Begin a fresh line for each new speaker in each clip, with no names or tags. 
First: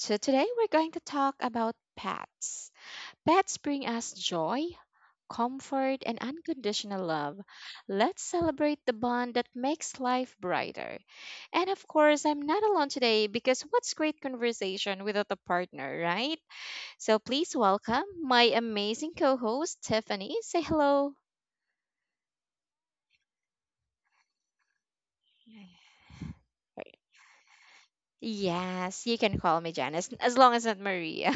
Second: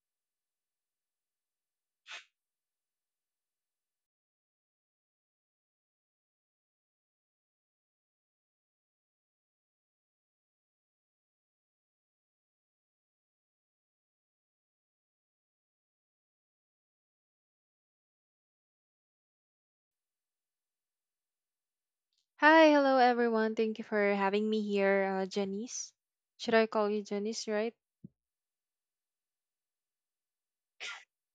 So, today we're going to talk about pets. Pets bring us joy, comfort, and unconditional love. Let's celebrate the bond that makes life brighter. And of course, I'm not alone today because what's great conversation without a partner, right? So, please welcome my amazing co host, Tiffany. Say hello.
Hi, hello everyone. Thank you for having me here, Janice. Should I call you Janice, right?
Yes, you can call me Janice, as long as not Marie.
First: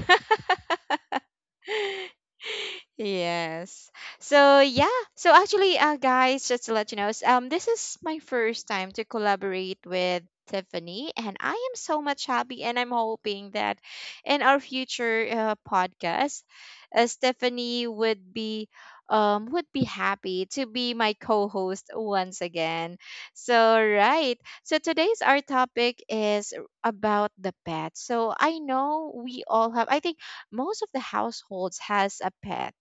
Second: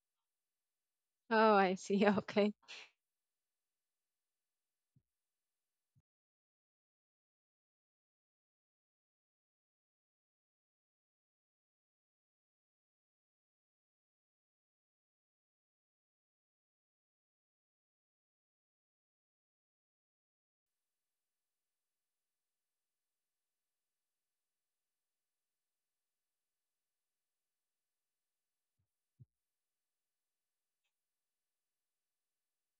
Oh, I see. Okay.
Yes. So yeah. So actually, guys, just to let you know, this is my first time to collaborate with Tiffany, and I am so much happy, and I'm hoping that in our future podcast, Stephanie would be happy to be my co-host once again. So right. So today's our topic is about the pet. So I know we all have. I think most of the households has a pet,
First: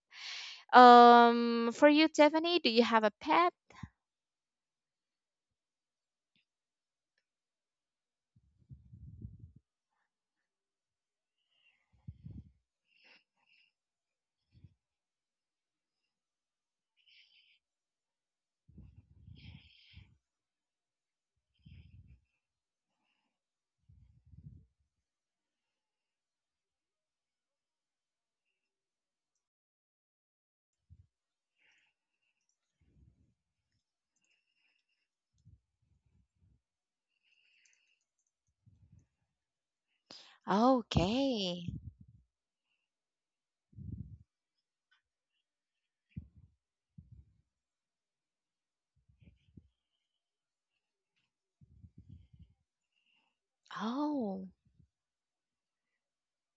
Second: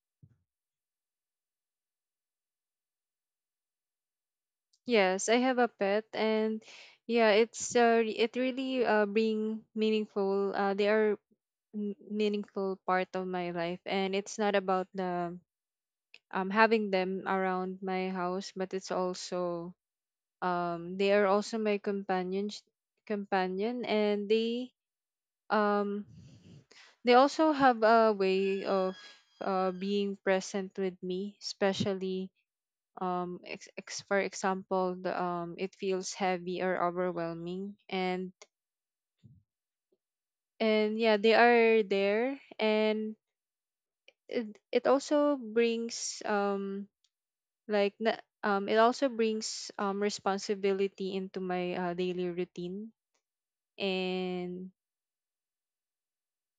for you, Tiffany, do you have a pet?
Yes, I have a pet, and yeah, it's it really bring meaningful. Meaningful part of my life, and it's not about the having them around my house, but it's also they are also my companions companion, and um they also have a way of being present with me, especially for example, it feels heavy or overwhelming. And yeah, they
Okay.
are there. And it also brings, it also brings responsibility into my daily routine.
Oh,
And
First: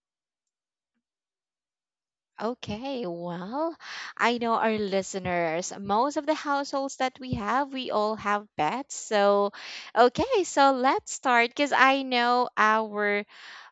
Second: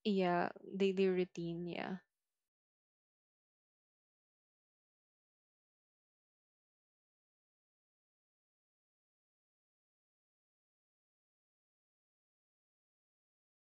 Yeah, daily routine, yeah.
okay. Well, I know our listeners, most of the households that we have, we all have pets. So, okay, so let's start because I know our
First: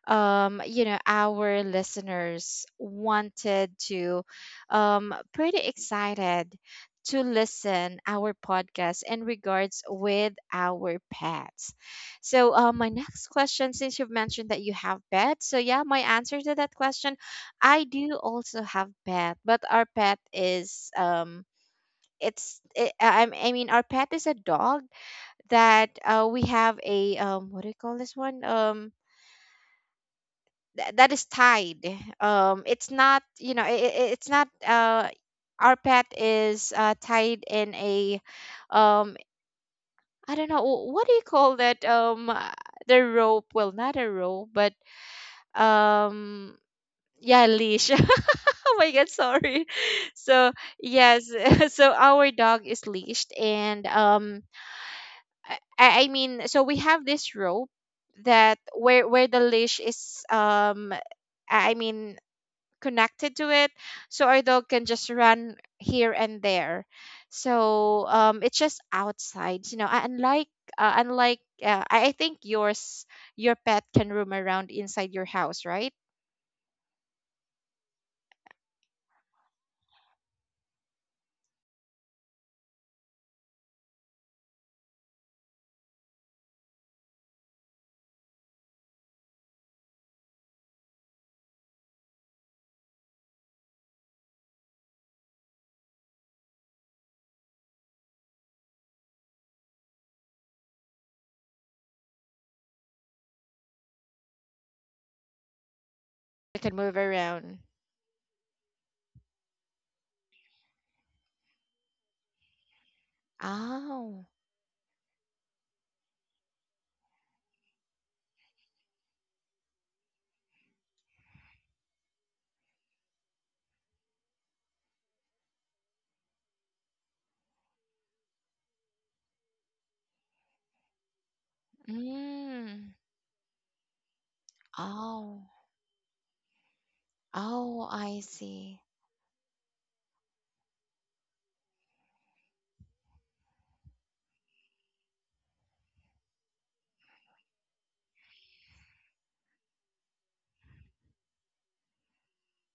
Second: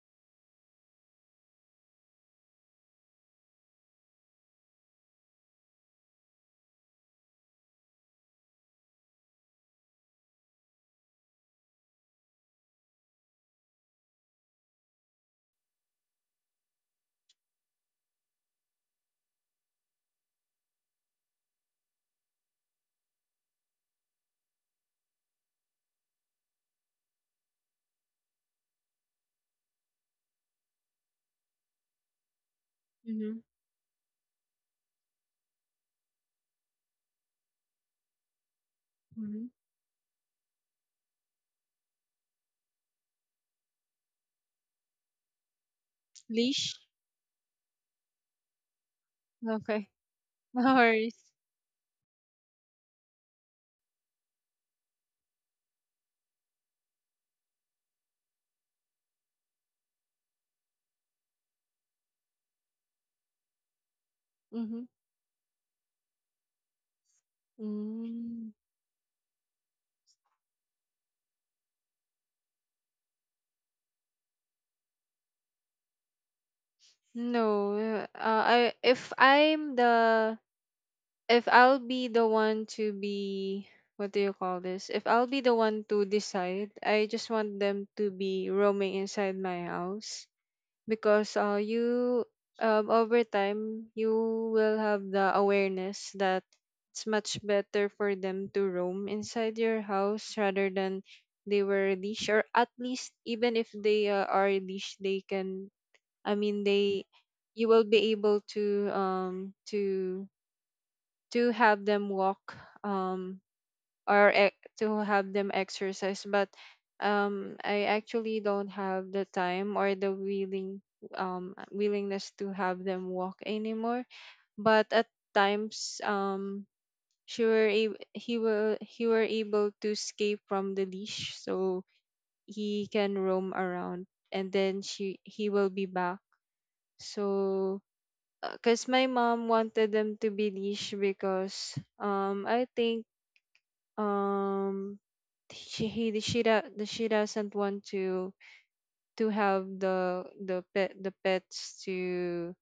you know, our listeners wanted to, pretty excited to listen our podcast in regards with our pets. So, my next question, since you've mentioned that you have pets, so yeah, my answer to that question, I do also have pet, but our pet is, I mean our pet is a dog that we have a what do you call this one, that is tied, it's not
Mm-hmm.
you know it's not. Our pet is tied in a um
Mm-hmm.
I don't know what do you call that, the rope, well not a rope but um
Leash.
yeah, leash. Oh my god, sorry.
Okay.
So yes.
Horse.
So our dog is leashed. And I mean so we have this rope that where the leash is, I mean connected to it, so our dog can
Mm-hmm.
just run here and there. So it's
Mm.
just outside, you know, unlike I think yours, your pet can roam around inside your house, right?
No, I If I'm the, if I'll be the one to be what do you call this? If I'll be the one to decide, I just want them to be roaming inside my house, because you over time you will have the awareness that it's much better for them to roam inside your house rather than they were leash. Or at least, even if they are leash, they can, I
It
mean
can move
they
around.
you will be able to to have them walk, um
Oh.
to have them exercise. But I actually don't have the time or the willingness to have them walk anymore. But at times, she were ab- he were able to escape from the leash, so
Mm.
he can roam around, and then she
Oh.
he will be back.
Oh,
So,
I see.
because my mom wanted them to be leash, because I think um she he she do- the she doesn't want to have the pets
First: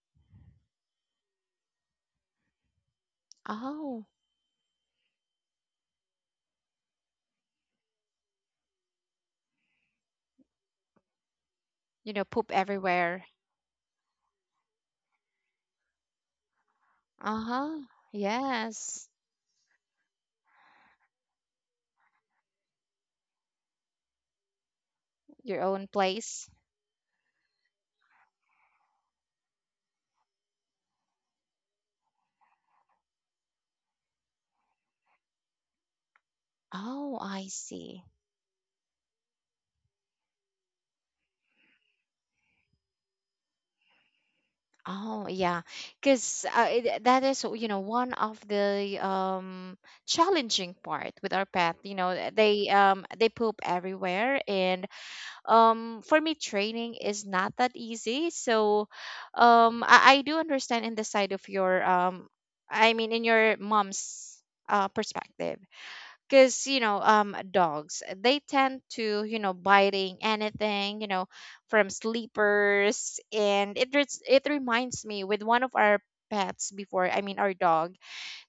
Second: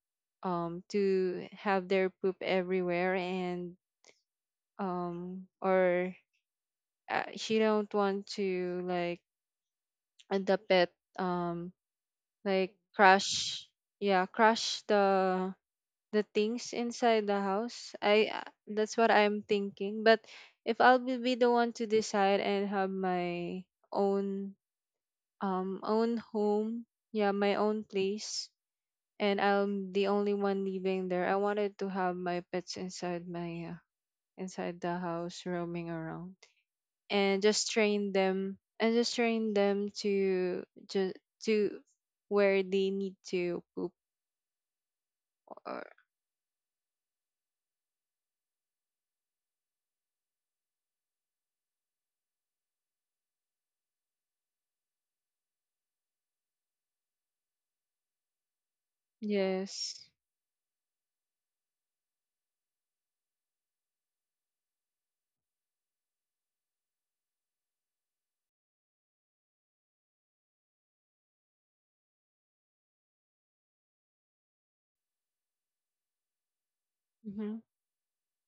to have their poop everywhere. And
Oh,
or she don't want to, like, the pet um
you know, poop
like
everywhere.
crush, yeah, crush the things inside the
Uh-huh.
house. I That's what
Yes.
I'm thinking. But if I'll be the one to decide and have my own
Your own
own
place.
home, yeah, my own place, and I'm the only one living there, I wanted to have my pets inside my inside the house roaming around,
Oh,
and
I
just
see.
train them, to just to where they need to poop.
Oh yeah,
Or
because that is you know one of the challenging part with our pet. You know they poop everywhere, and for me training is not that easy. So um,
yes.
I, I do understand in the side of your, I mean in your mom's perspective, because you know dogs, they tend to, you know, biting anything, you know, from sleepers. And it reminds me with one of our pets before, I mean our
Mhm.
dog.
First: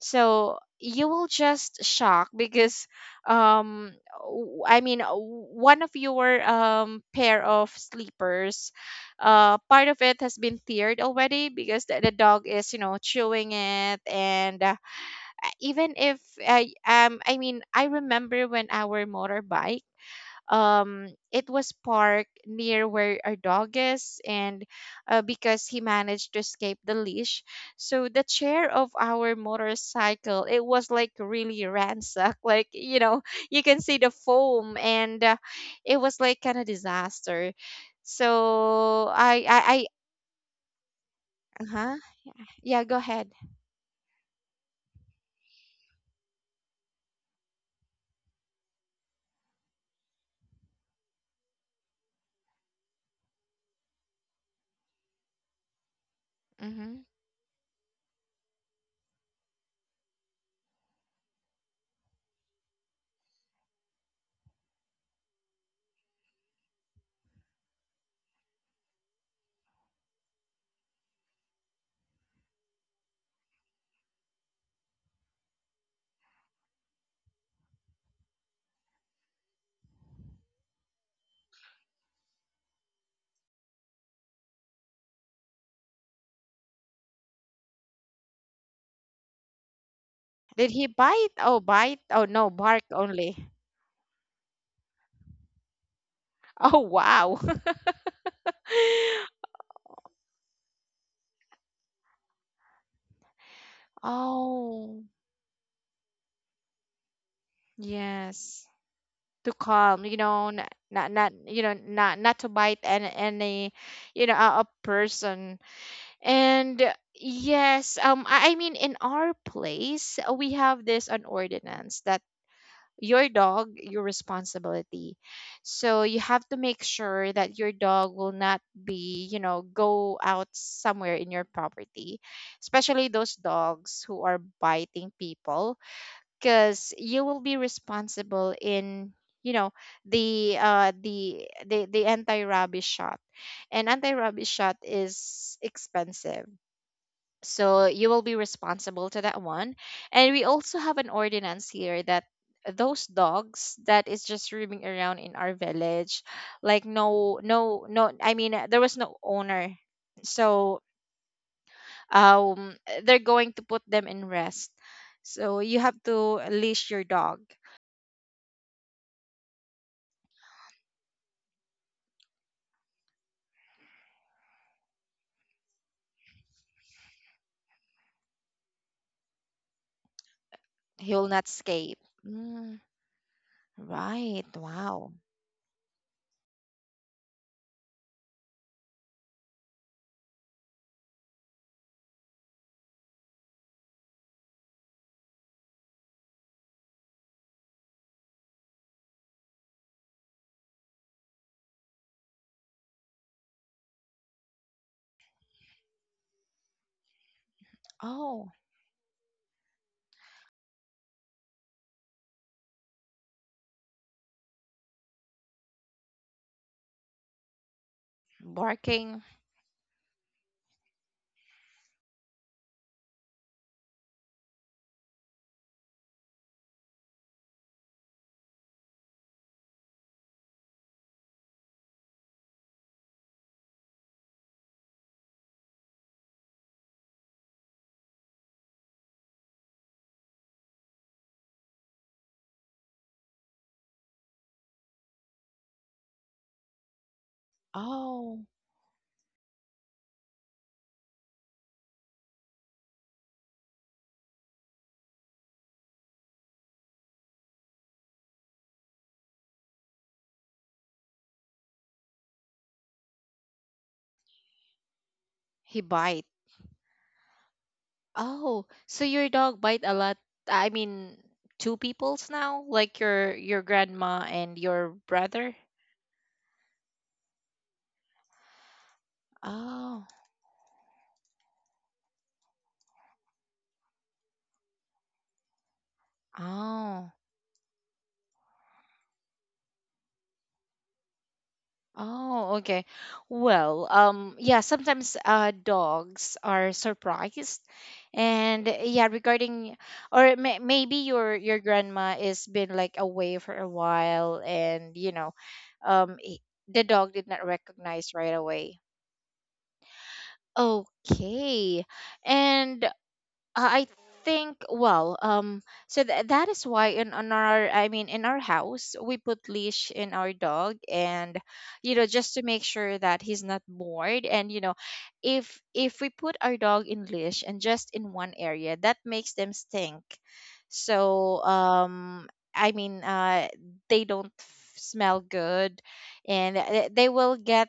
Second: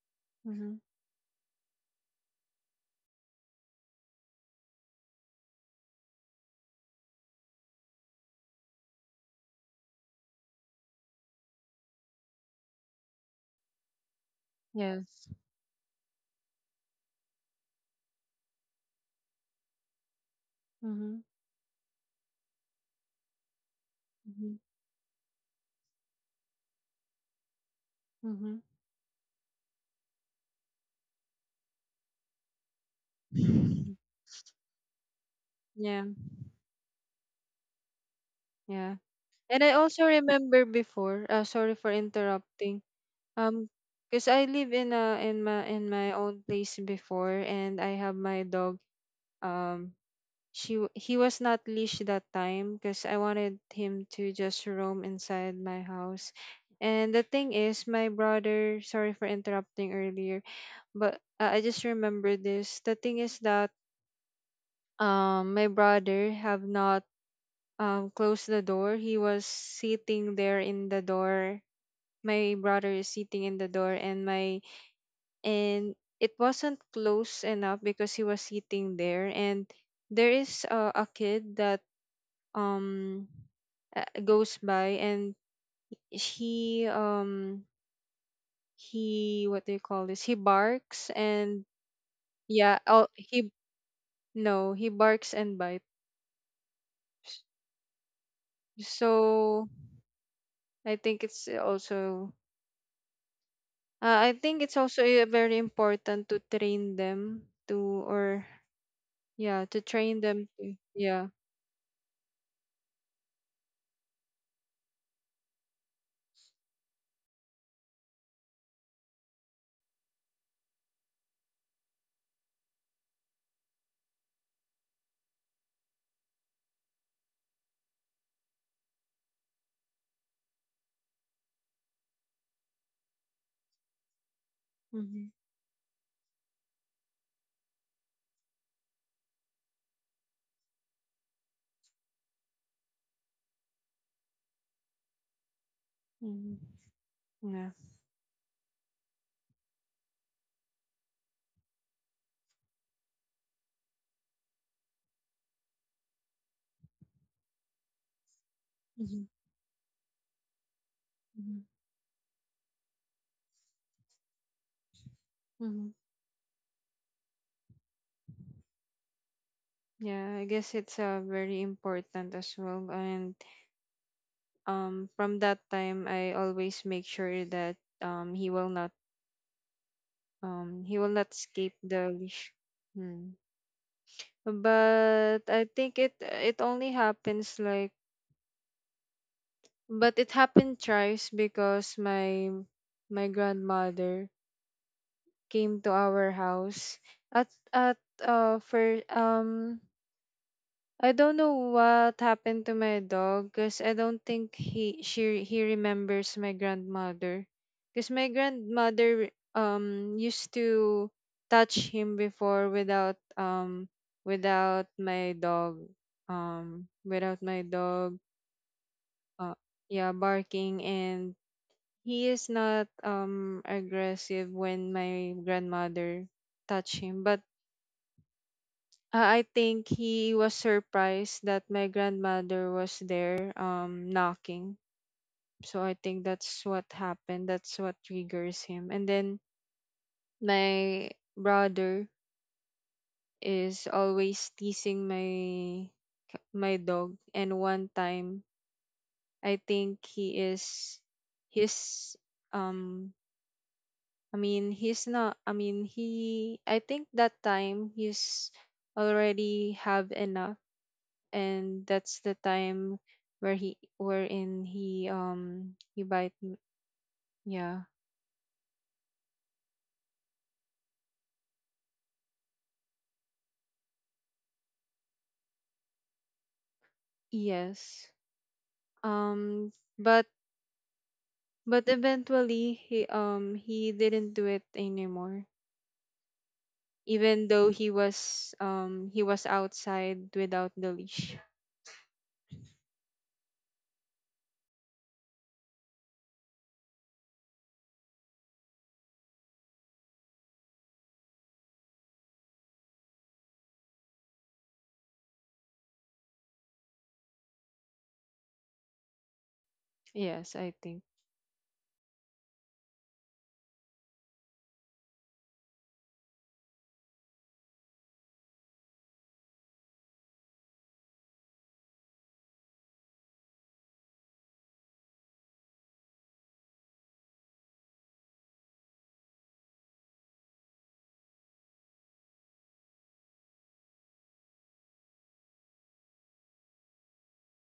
So
Mhm.
you will just shock because um one of your pair of sleepers, part of it has been teared already because the dog is you know chewing it. And
Yes.
even if I mean I remember when our motorbike
Mhm.
it was parked near where our dog is.
Mhm.
And because he managed to escape the leash, so the
Mhm.
chair of our motorcycle, it was like really ransacked. Like you know, you can see the foam. And it
Yeah,
was like kind of disaster.
yeah.
So
And I also remember before,
I
sorry for
huh,
interrupting.
yeah, go ahead.
Um, because I live in a, in my own place before, and I have my dog. Um, he was not leashed that time because I wanted him to just roam inside my house.
Hmm.
And the thing is, my brother. Sorry for interrupting earlier, but I just remember this. The thing is that my brother have not closed the door. He was sitting there in the door. My brother is sitting in the door, and my, and it wasn't close enough because he was sitting there. And there is a kid that um goes by. And he um he what do you call this, he
Did he
barks.
bite?
And
Oh, bite? Oh no,
yeah,
bark
oh, he,
only.
no, he barks and bites.
Oh, wow.
So I think it's also,
Oh,
very important to train them to, or
yes. To
yeah, to
calm,
train
you
them
know,
to,
not not,
yeah.
not you know, not to bite any you know, a person. And yes, um, I mean, in our place, we have this an ordinance that your dog, your responsibility. So you have to make sure that your dog will not be, you know, go out somewhere in your property, especially those dogs who are biting
Mm-hmm.
people, because you will be responsible in, you know, the the anti rubbish shot. And anti rubbish shot is expensive,
Mm-hmm. Yeah.
so you will be responsible to that one. And we also have an ordinance here that those dogs that is just roaming around in our village, like no no no I mean there was no
Hmm.
owner. So
Hmm.
um they're going to put them in rest. So you
Hmm.
have to leash your dog.
Yeah, I guess it's very important as well. And from that time, I always make sure that um, he will not he will
He'll
not
not
escape
escape.
the leash.
Mm,
Mm.
right. Wow.
But I think it, only happens like, but it happened thrice because my grandmother came to our house at, at for, I don't know what happened to my dog, because I don't think he remembers my grandmother. Because my
Oh,
grandmother used to touch him before without without my dog without my dog,
barking.
uh yeah, barking. And he is not aggressive when my grandmother touch him. But I think he was surprised that my grandmother was there, knocking. So I think that's what happened. That's what triggers him. And then my brother is always teasing my my dog. And one time,
Oh,
I think he is his um I mean he's not, I think that time he's already have enough, and that's the time where he wherein
he
he
bite.
bite me. Yeah.
Oh, so your dog bite a lot. I mean, two people's now, like your grandma and your brother.
Yes. Um
Oh.
but but eventually he didn't do it anymore.
Oh.
Even though he was outside without the leash.
Oh, okay. Well, yeah, sometimes dogs are surprised. And yeah, regarding, or maybe your grandma is been like away for a while and you know, um i- the dog did not recognize right away.
Yes, I think.
Okay. And I think well, so that is why in, on our, I mean in our house, we put leash in our dog, and you know, just to make sure that he's not bored. And you know, if we put our dog in leash and just in one area, that makes them stink. So, I mean, they don't smell good, and they will get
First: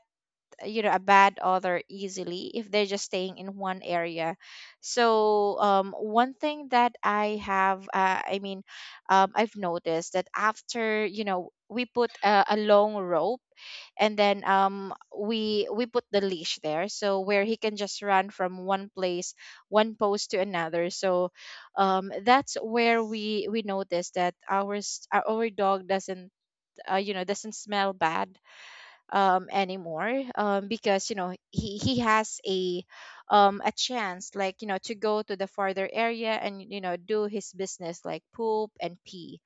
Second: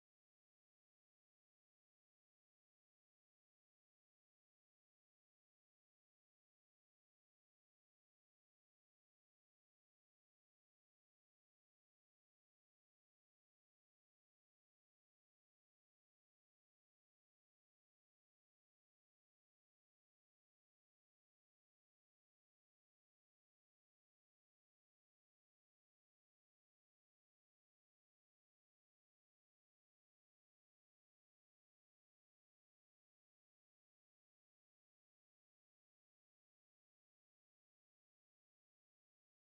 you know a bad author easily if they're just staying in one area. So one thing that I have I mean I've noticed that after you know we put a long rope, and then we put the leash there, so where he can just run from one place, one post to another. So that's where we notice that our dog doesn't you know doesn't smell bad anymore, because you know he has a chance like you know to go to the farther area and you know do his business like poop and pee.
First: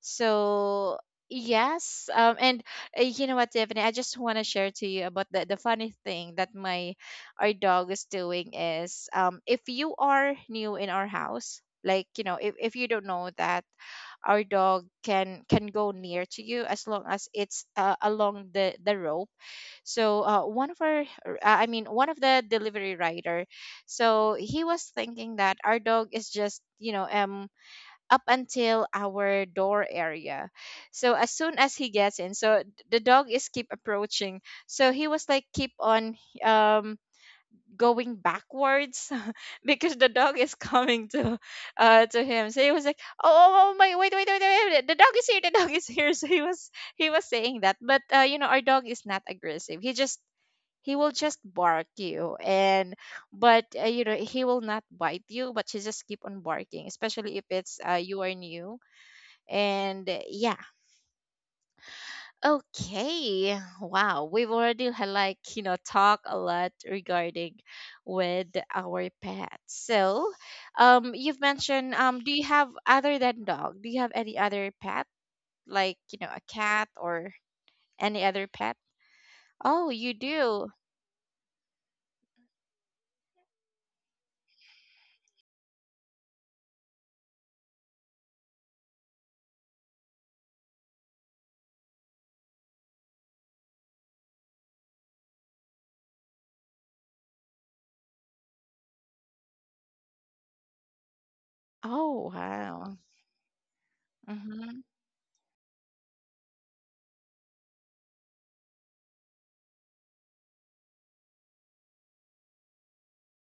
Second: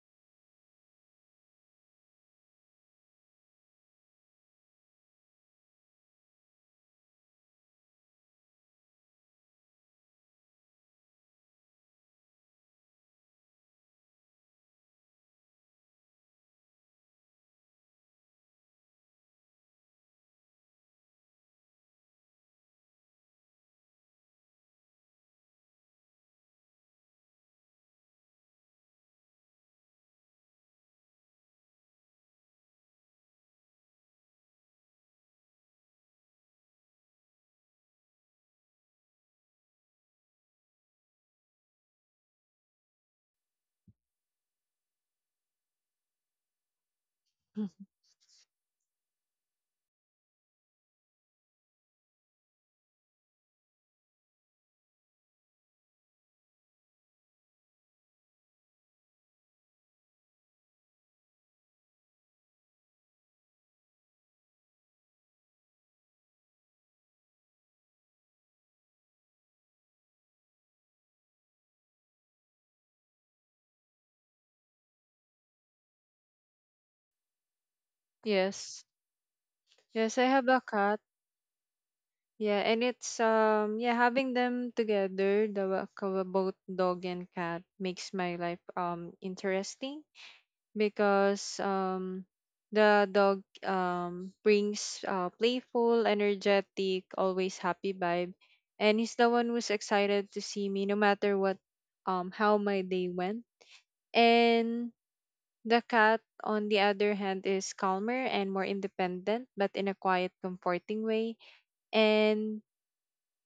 So yes, and you know what, Tiffany, I just want to share to you about the funny thing that my, our dog is doing is if you are new in our house, like you know, if you don't know that our dog can go near to you as long as it's along the rope. So one of our r- I mean one of the delivery rider, so he was thinking that our dog is just you know up until our door area. So as soon as he gets in, so the dog is keep approaching, so he was like keep on um going backwards. Because the dog is coming to him. So he was like, oh, oh, oh my, wait, wait, wait, wait, wait, the dog is here, the dog is here. So he was saying that. But you know, our dog is not aggressive, he just, he will just bark you, and but you know, he will not bite you, but he just keep on barking, especially if it's you are new. And yeah. Okay, wow, we've already had like you know talk a lot regarding with our pets. So you've mentioned, um, do you have other than dog, do you have any other pet, like you know a cat or any other pet?
Yes.
Oh, you
Yes, I have a
do.
cat. Yeah, and it's yeah, having them together, both dog and cat, makes my life interesting, because the dog brings playful, energetic, always happy vibe. And he's the one who's excited to see me no matter what
Oh,
how my
wow.
day went.
Mm-hmm.
And the cat, on the other hand, is calmer and more independent, but in a quiet, comforting way. And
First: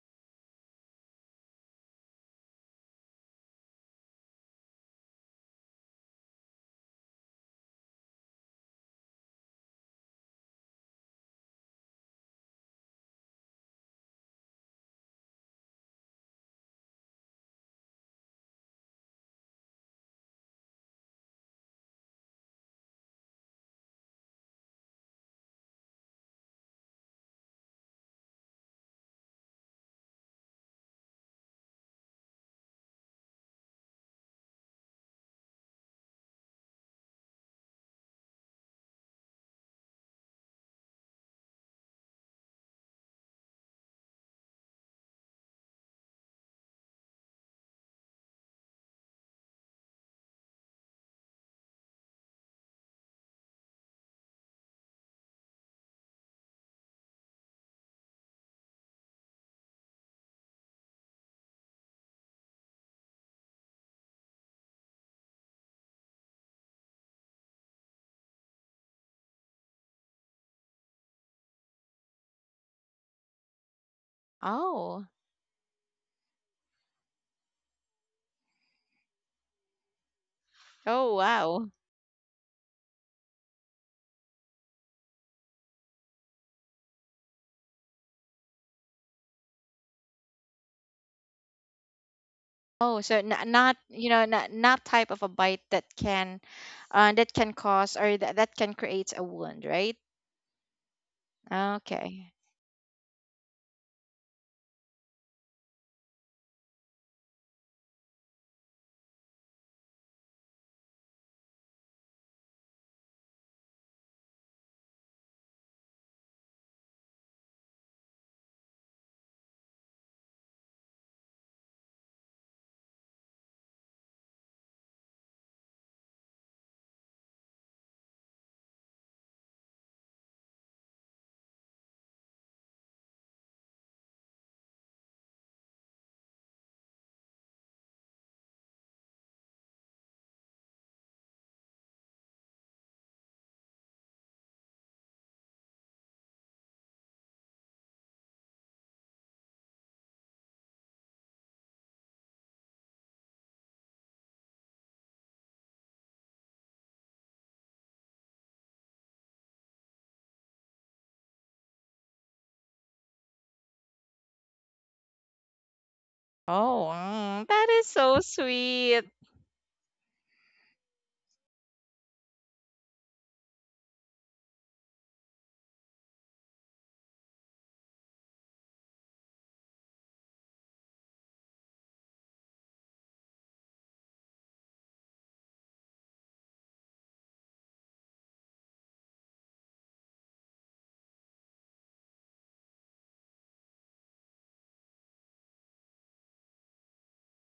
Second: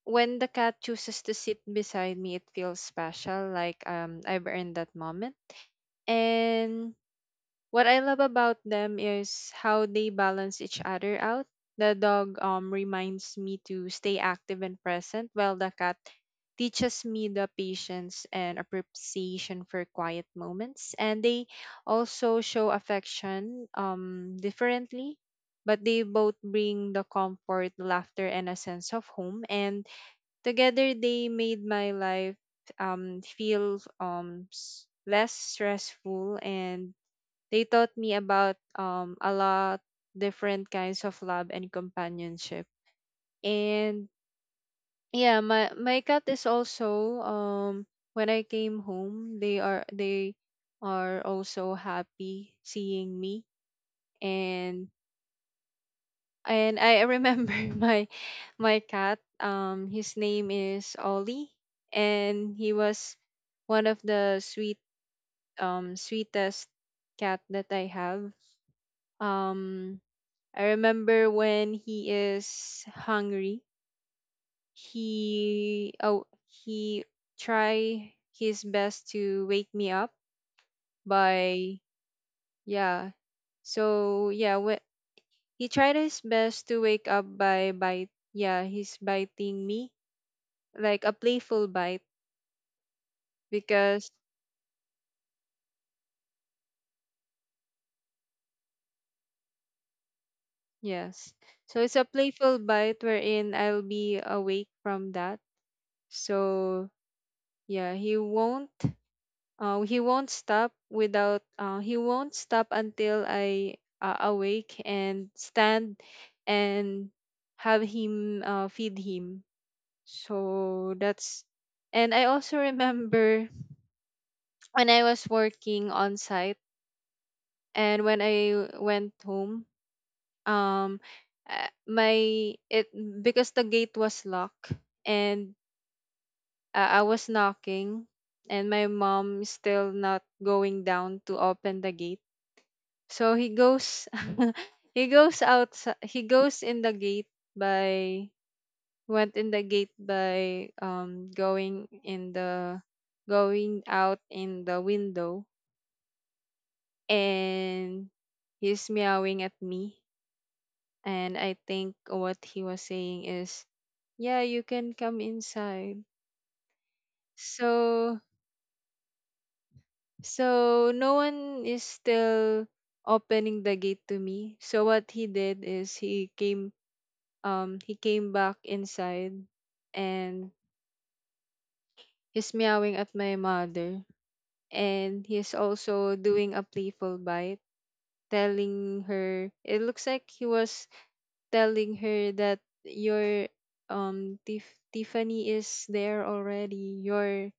when the cat chooses to sit beside me, it feels special, like, I've earned that moment. And what I love about them is how they balance each other out. The dog reminds me to stay active and present, while the cat teaches me the patience and appreciation for quiet moments. And they also show affection differently, but they both bring the comfort, laughter, and a sense of home. And together they made my life less stressful. And they taught me about, a lot different kinds of love and companionship. And yeah, my cat is also, when I came home, they are also happy seeing me. And I remember my cat, his name is Ollie. And he was one of the sweetest cat that I have. um I remember when he is hungry,
Oh.
he try his best to wake me up
Oh, wow.
by, yeah. So yeah, he tried his best to wake up by bite. Yeah, he's biting me, like a playful bite,
Oh, so not, you
because
know not type of a bite that can, that can cause, or that can create a wound, right?
yes. So it's a
Okay.
playful bite wherein I'll be awake from that. So yeah, he won't stop without. He won't stop until I awake and stand and have him feed him. So that's. And I also remember when I was working on site, and when I went home. Um, my it because the gate was locked, and I was knocking, and my mom is still not going down to open the gate. So he goes he goes out, he goes in the gate by went in the gate by going out in the window. And he's meowing at me, and I think what he was saying is, yeah, you can come inside.
Oh, mm, that is so
So,
sweet.
so no one is still opening the gate to me. So what he did is he came back inside. And he's meowing at my mother, and he's also doing a playful bite, telling her, it looks like he was telling her that your, Tiffany is there already, your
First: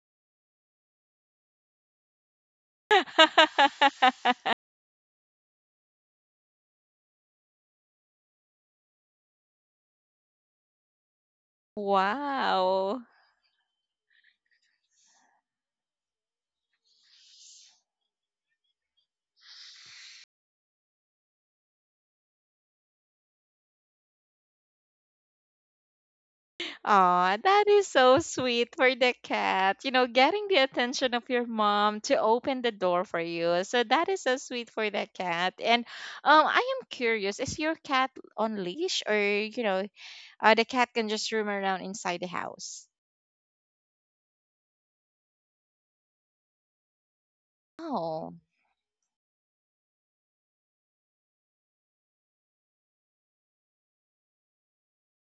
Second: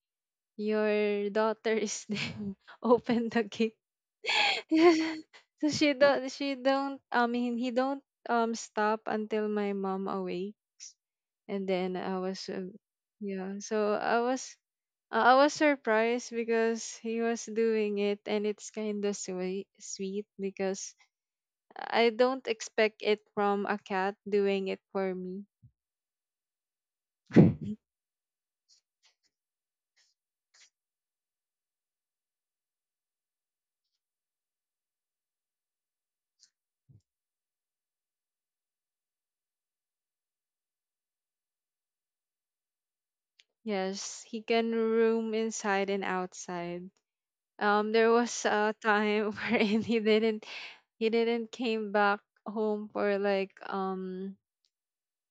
your daughter is there, open the gate. So she don't I mean he don't stop until my mom awake. And then I was
Wow.
yeah, so I was, I was surprised because he was doing it, and it's kind of sweet, sweet, because I don't expect it from a cat doing it for me.
Aw, that is so sweet for the cat. You know, getting the attention of your mom to open the door for you. So that is so sweet for the cat. And I am curious, is your cat on leash, or, you know, the cat can just roam around inside the house.
Yes, he can roam inside and outside. There
Oh.
was a time wherein he didn't came back home for like, um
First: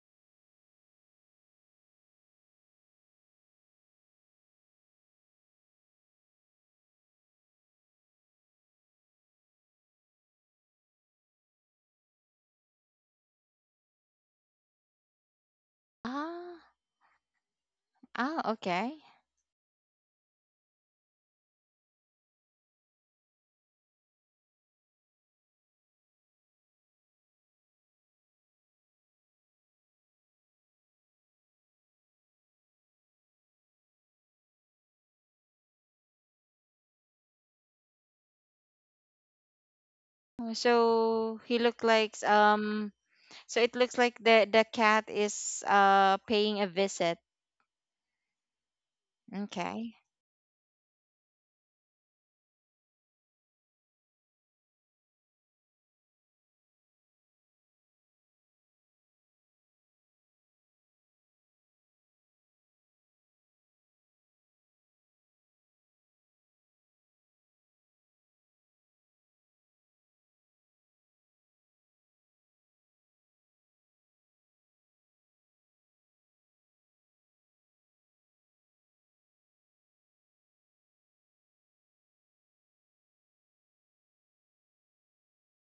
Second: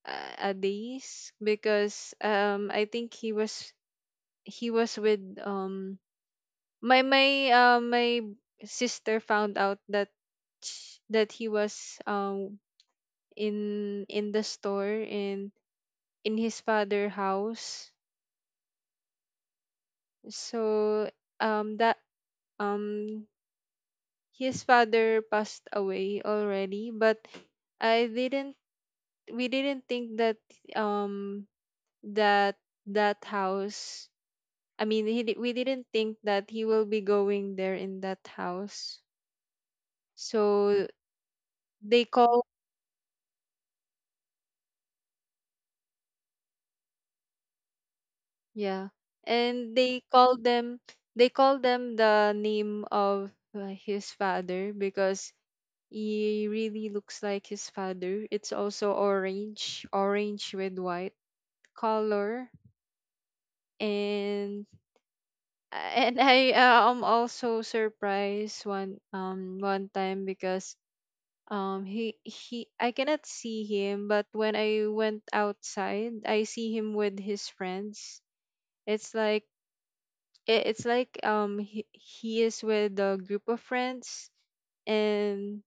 a, a days, because I think he was with, my sister found out that that he was in the store, in
Ah.
his father house.
Ah. Okay.
So that um his father passed away already. But I didn't we didn't think that um that that house, we didn't think that he will be going there in that house.
Oh,
So
so he look
they
like
call.
um, so it looks like the cat is paying a visit.
Yeah. And
Okay.
they call them, they call them the name of his father, because he really looks like his father. It's also orange, orange with white color. And I am also surprised one, one time, because he I cannot see him, but when I went outside I see him with his friends. It's like it, it's like he is with a group of friends, and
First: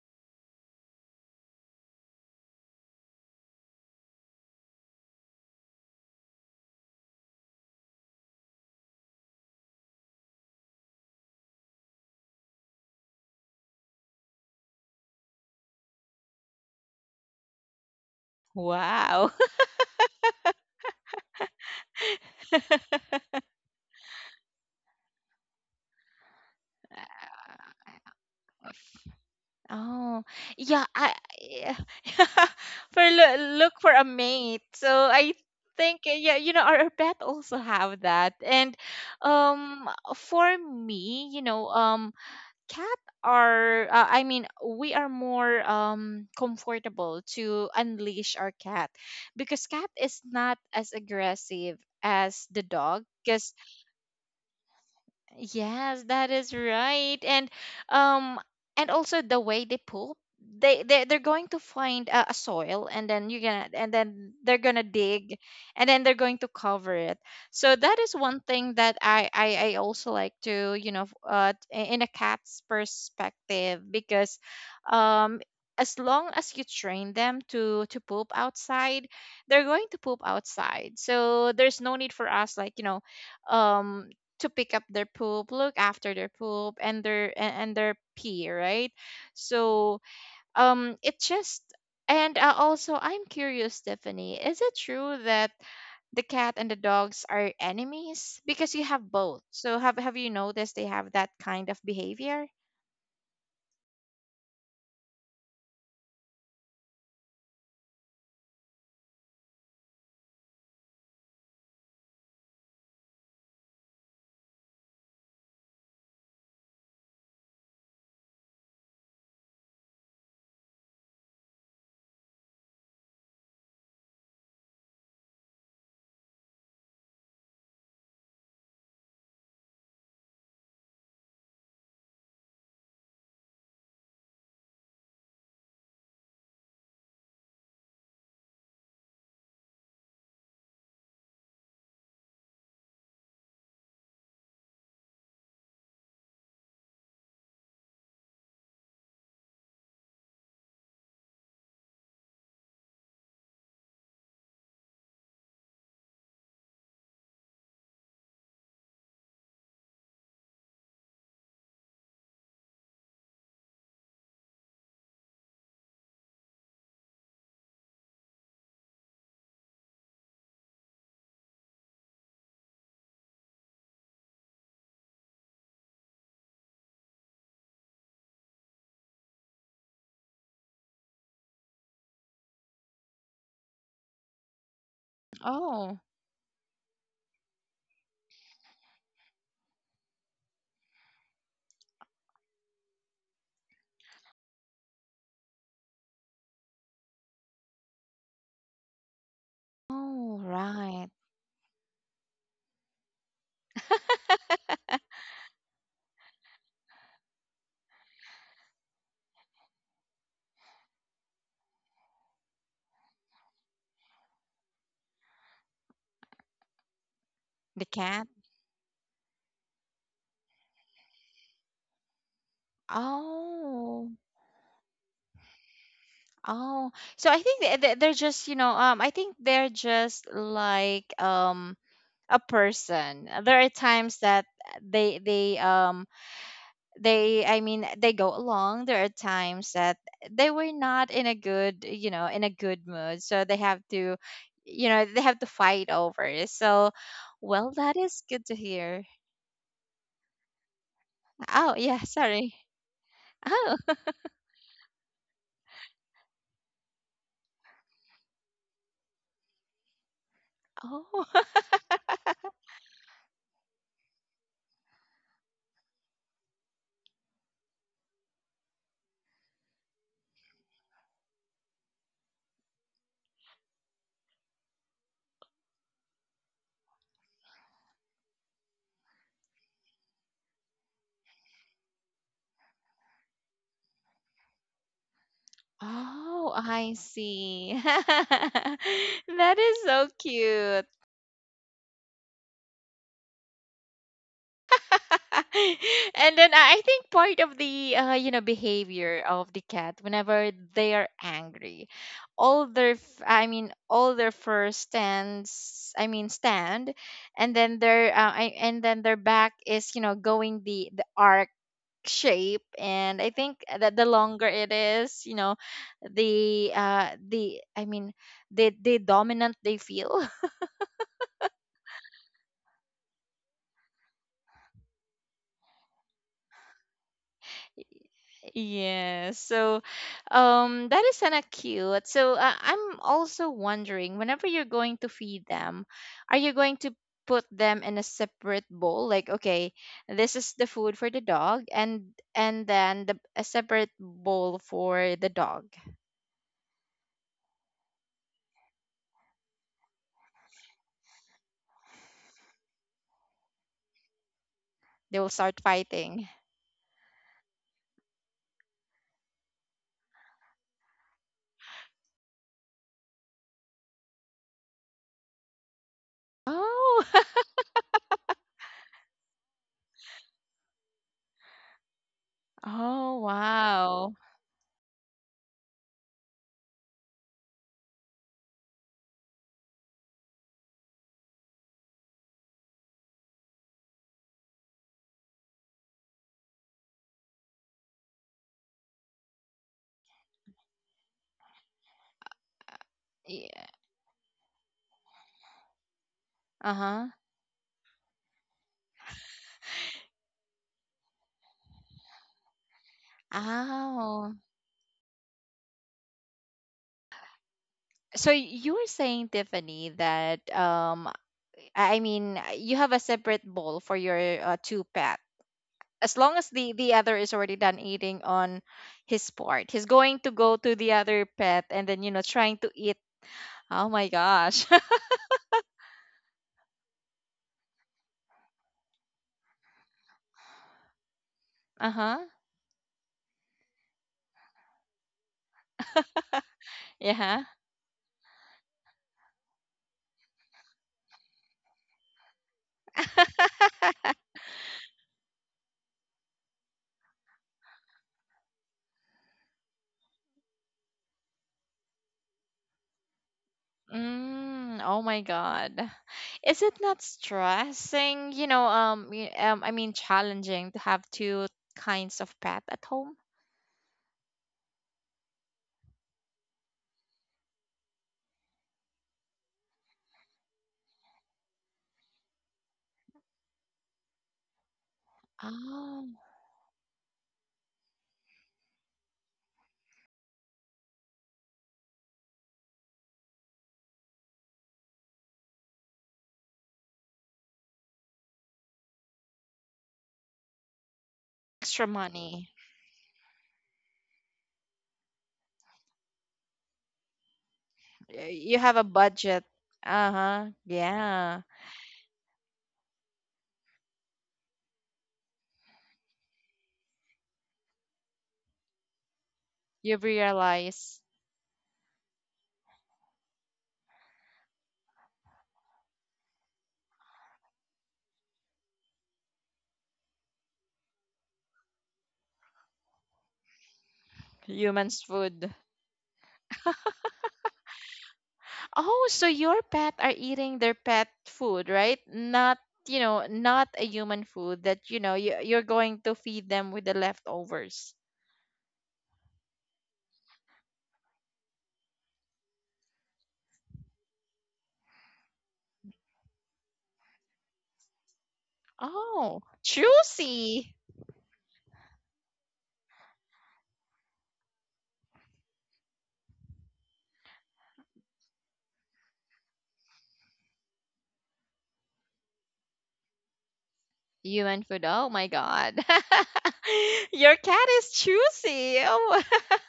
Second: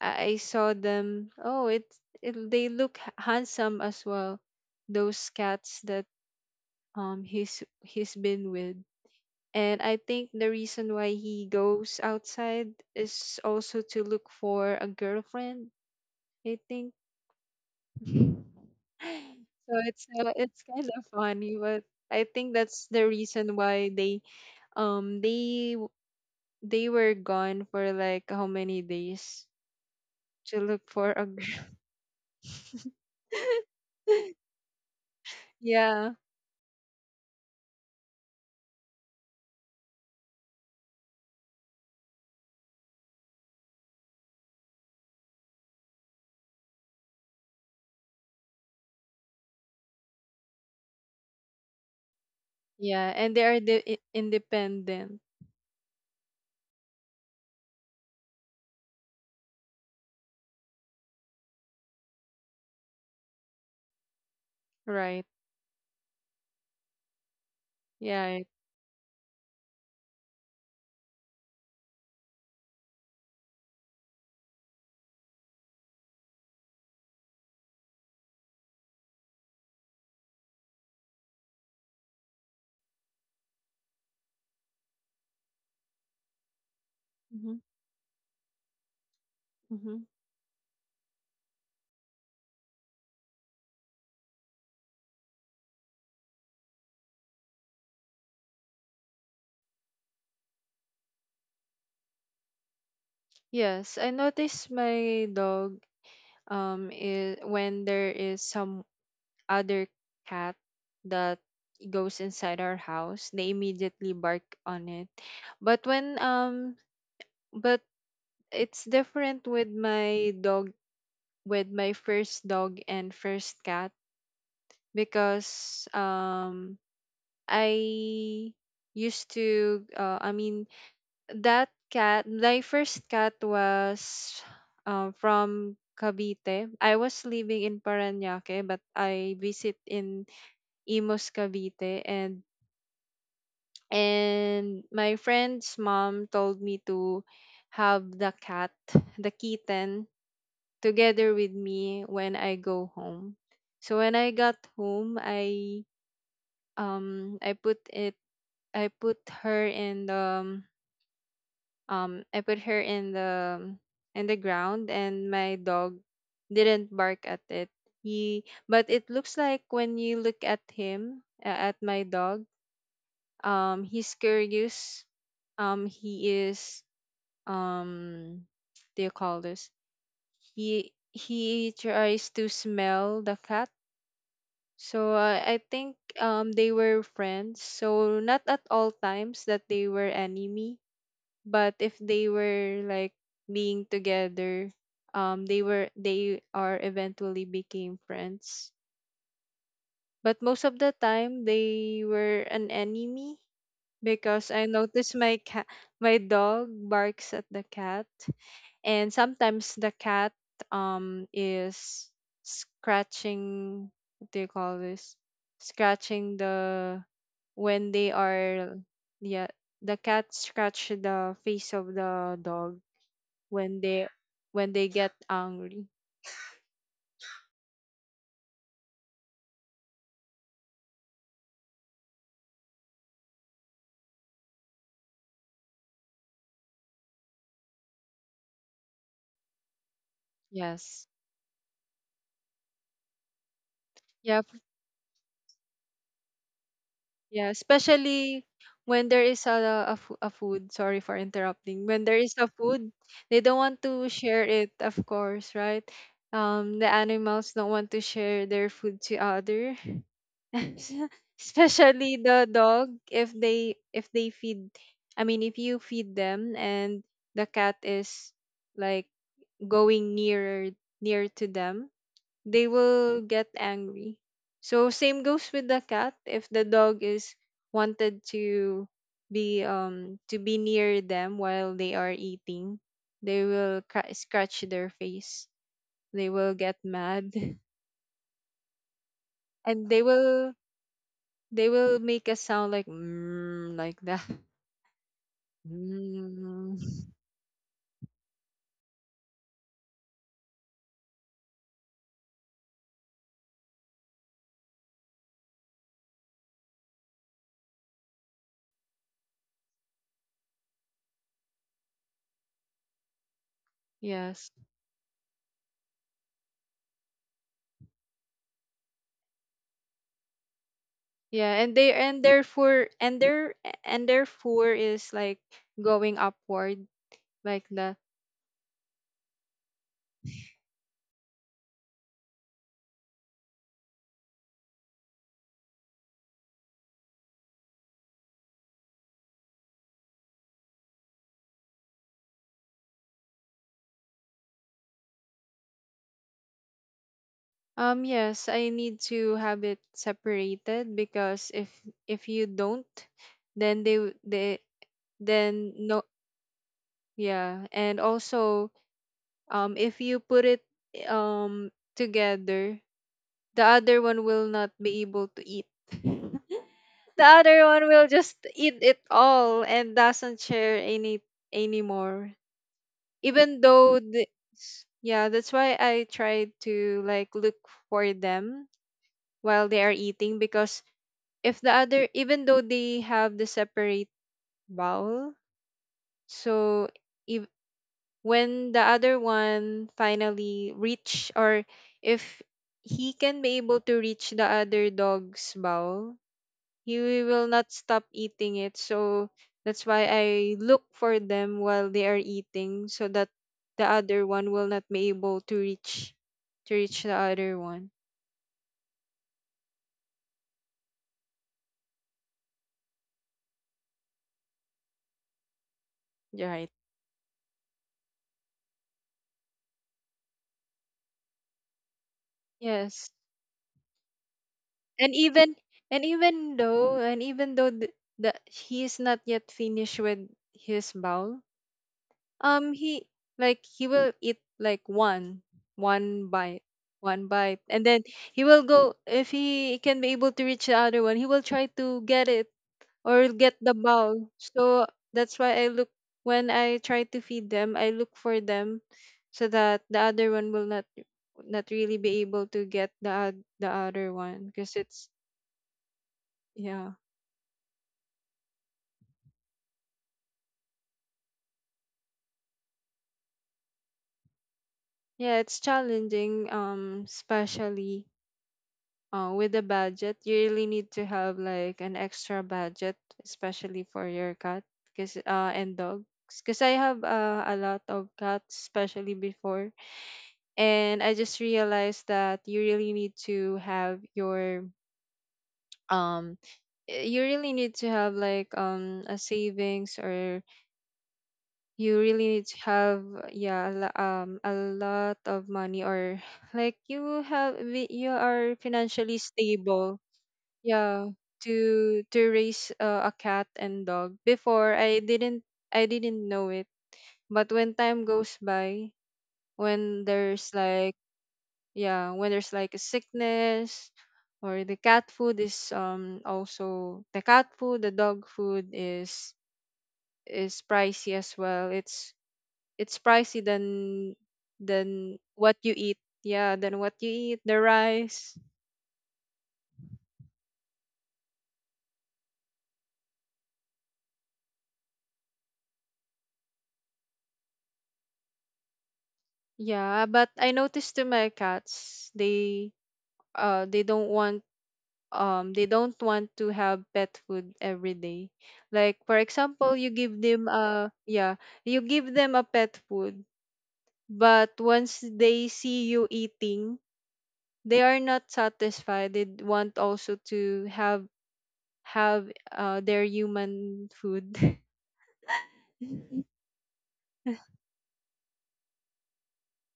I saw them. Oh, it they look handsome as well, those cats that he's been with. And I think the reason why he goes outside is also to look for a girlfriend, I think. So
Wow.
it's kind of funny, but I think that's the reason why um they they were
Uh,
gone for like how many days,
oh,
to look
yeah,
for
I,
a
yeah,
girl.
for look, look for a mate. So I think
Yeah,
yeah, you know, our pet also have that. And um for me, you know, cat are we are more comfortable to unleash our cat, because cat is not as aggressive as the dog,
yeah, and they
because.
are the independent,
Yes, that is right. Um and also the way they poop, they they're going to find a soil, and then you're gonna, and then they're gonna
right?
dig, and then they're going to cover it. So that is
Yeah.
one
Right.
thing that I also like to, you know, in a cat's perspective, because um as long as you train them to poop outside, they're going to poop outside. So there's no need for us like, um to pick up their poop, look after their poop and their
Hmm.
a- and their pee, right?
Hmm.
So it just and also I'm curious, Stephanie, is it true that the cat and the dogs are enemies because you have both? So have you noticed they have that kind of behavior?
Yes, I noticed my dog is when there is some other cat that goes inside our house, they immediately bark on it. But when um but it's different with my dog, with my first dog and first cat, because I used to I mean, that cat, my first cat, was from Cavite. I was living in Parañaque, but I visit in Imos Cavite, and my friend's mom told me to have the cat, the kitten, together with me when I go home. So when I got home, I put it I put her in the um, I put her in the in the ground, and my dog didn't bark at it. He, but it looks like when you look at him, at my dog, he's curious. Um, he is, um, what do you call this? He tries to smell the cat. So I think
Oh,
they were friends. So not at all times that they were enemy, but if they were like being together, they are eventually became friends. But
oh,
most of the
right,
time they were an enemy, because I noticed my cat, my dog barks at the cat, and sometimes the cat is scratching, what do you call this, scratching the,
the
when they
cat.
are, yeah, the cat scratch the face of the dog when they,
Oh,
when they get angry.
oh. So I think they're just, I think they're just like a person. There are times that they they um they, I mean, they go along. There are times that they were
Yes.
not in a good mood, so they have to
Yeah.
you know they have to fight over it. So
Yeah,
well, that is
especially
good to hear.
when there is a food, sorry for
Oh
interrupting.
yeah,
When there is a
sorry.
food, they don't
Oh
want to share it, of course, right? The animals don't want to share their food to other.
oh
Especially the dog, if they I mean, if you feed them and the cat is like going near to them, they will get angry. So same goes with the cat. If the dog is wanted to be near them while they are eating, they will scratch their face. They will
oh,
get
I
mad,
see. That is
and
so cute.
they will make a sound like mm, like that.
And then I
Mm.
think part of the behavior of the cat whenever they are angry, all their fur stands, I mean, stand, and then their back is going the arc shape, and I think that the
Yes.
longer it is, you know the I mean the dominant they feel.
Yeah, and they and therefore and their fur is like going upward, like that.
Yes. So, that is kind of cute. So, I'm also wondering, whenever you're going to feed them, are you going to put them in a separate bowl? Like, okay, this is the food for the dog, and then the a separate bowl for the dog.
Um, yes, I need to have it separated, because if you don't, then they w- they
They will start
then no.
fighting.
Yeah, and also, if you put it um together, the other one will not be able to eat.
Oh.
The other one will just eat it all and doesn't share any anymore,
Oh,
even though
wow.
the, yeah. That's why I try to like look for them while they are eating, because if the other, even though they have the separate vowel, so if, when the other one finally reach, or if he can be
Yeah.
able to reach the other dog's vowel, he
Uh-huh.
will not stop eating it. So that's why I look for them while they are eating, so that the other
Oh.
one will not be able to reach the other one.
So you're saying, Tiffany, that I mean, you have a separate bowl for your two pet. As long as
Right.
the other is already done eating on his part, he's going to go to the other pet and then trying to eat.
Yes.
Oh my gosh.
And even though that he is not yet finished with his bowl,
Uh huh.
he, like, he will eat like one, one bite one
Yeah.
bite, and then he will go, if he can be able to reach the other one, he will try to get it or get the bowl. So that's why I look, when I try to feed them, I look for them, so that the other one will not not really be able to get the the other one, because
Mm,
it's,
oh my God. Is it
yeah.
not stressing? I mean, challenging to have two kinds of pet at home.
Yeah, it's challenging, especially with the budget. You really need to have like an extra budget, especially for your cat, cause and dogs.
Oh,
Cause I have a lot of cats, especially before, and I just realized that you really need to have your, um, you really need to have like a savings, or
extra
you really need
money.
to have, yeah, a lot of money, or like you have, you
Y-
are
You have a
financially
budget.
stable.
Uh-huh.
Yeah,
Yeah.
to raise a cat and dog. Before I didn't know it, but when time goes by,
You
when there's like,
realize
yeah, when there's like a sickness, or the cat food is, um, also the cat food, the dog food is pricey as well. It's pricey
humans'
than what
food.
you eat. Yeah, than what you eat, the rice.
Oh, so your pet are eating their pet food, right? Not, not a human food that, you're going to feed them with the leftovers.
Yeah, but I noticed to my cats, they don't want, they don't want to have pet food every day. Like for
Oh,
example, you give them
juicy
a, yeah, you give them a pet food, but once they see you eating, they are not satisfied. They want also to have have their human food.
human food. Oh my God. Your cat is juicy. Oh,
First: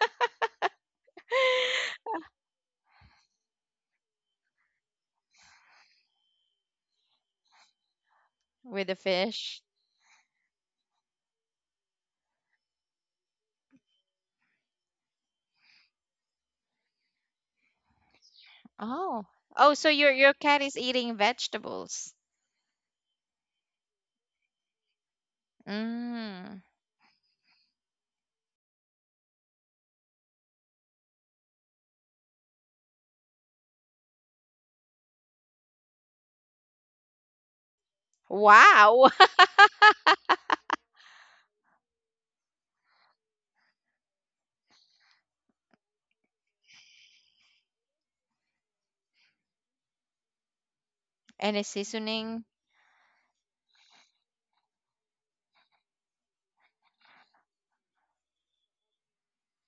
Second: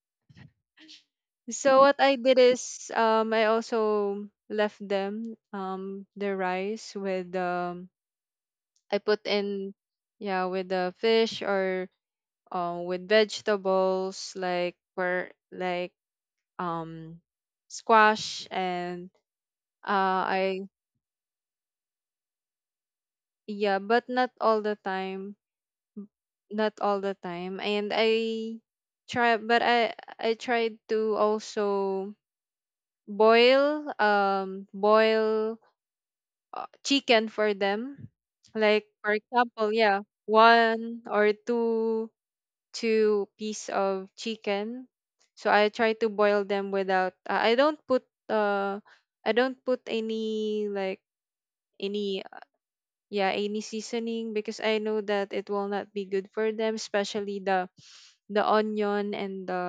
So what I did is, I also left them the rice with, um,
with the
I put
fish.
in, yeah, with the fish, or with vegetables, like for like um squash, and
Oh. Oh, so your your cat
I,
is eating vegetables.
yeah, but not all the time,
Mm.
not all the time. And I try, but I tried to also boil, boil chicken for them. Like
Wow.
for example, yeah, one or two, two piece of chicken. So I try to boil them without, I don't put, uh I don't put any like
Any
any,
seasoning?
yeah, any seasoning, because I know that it will not be good for them, especially the onion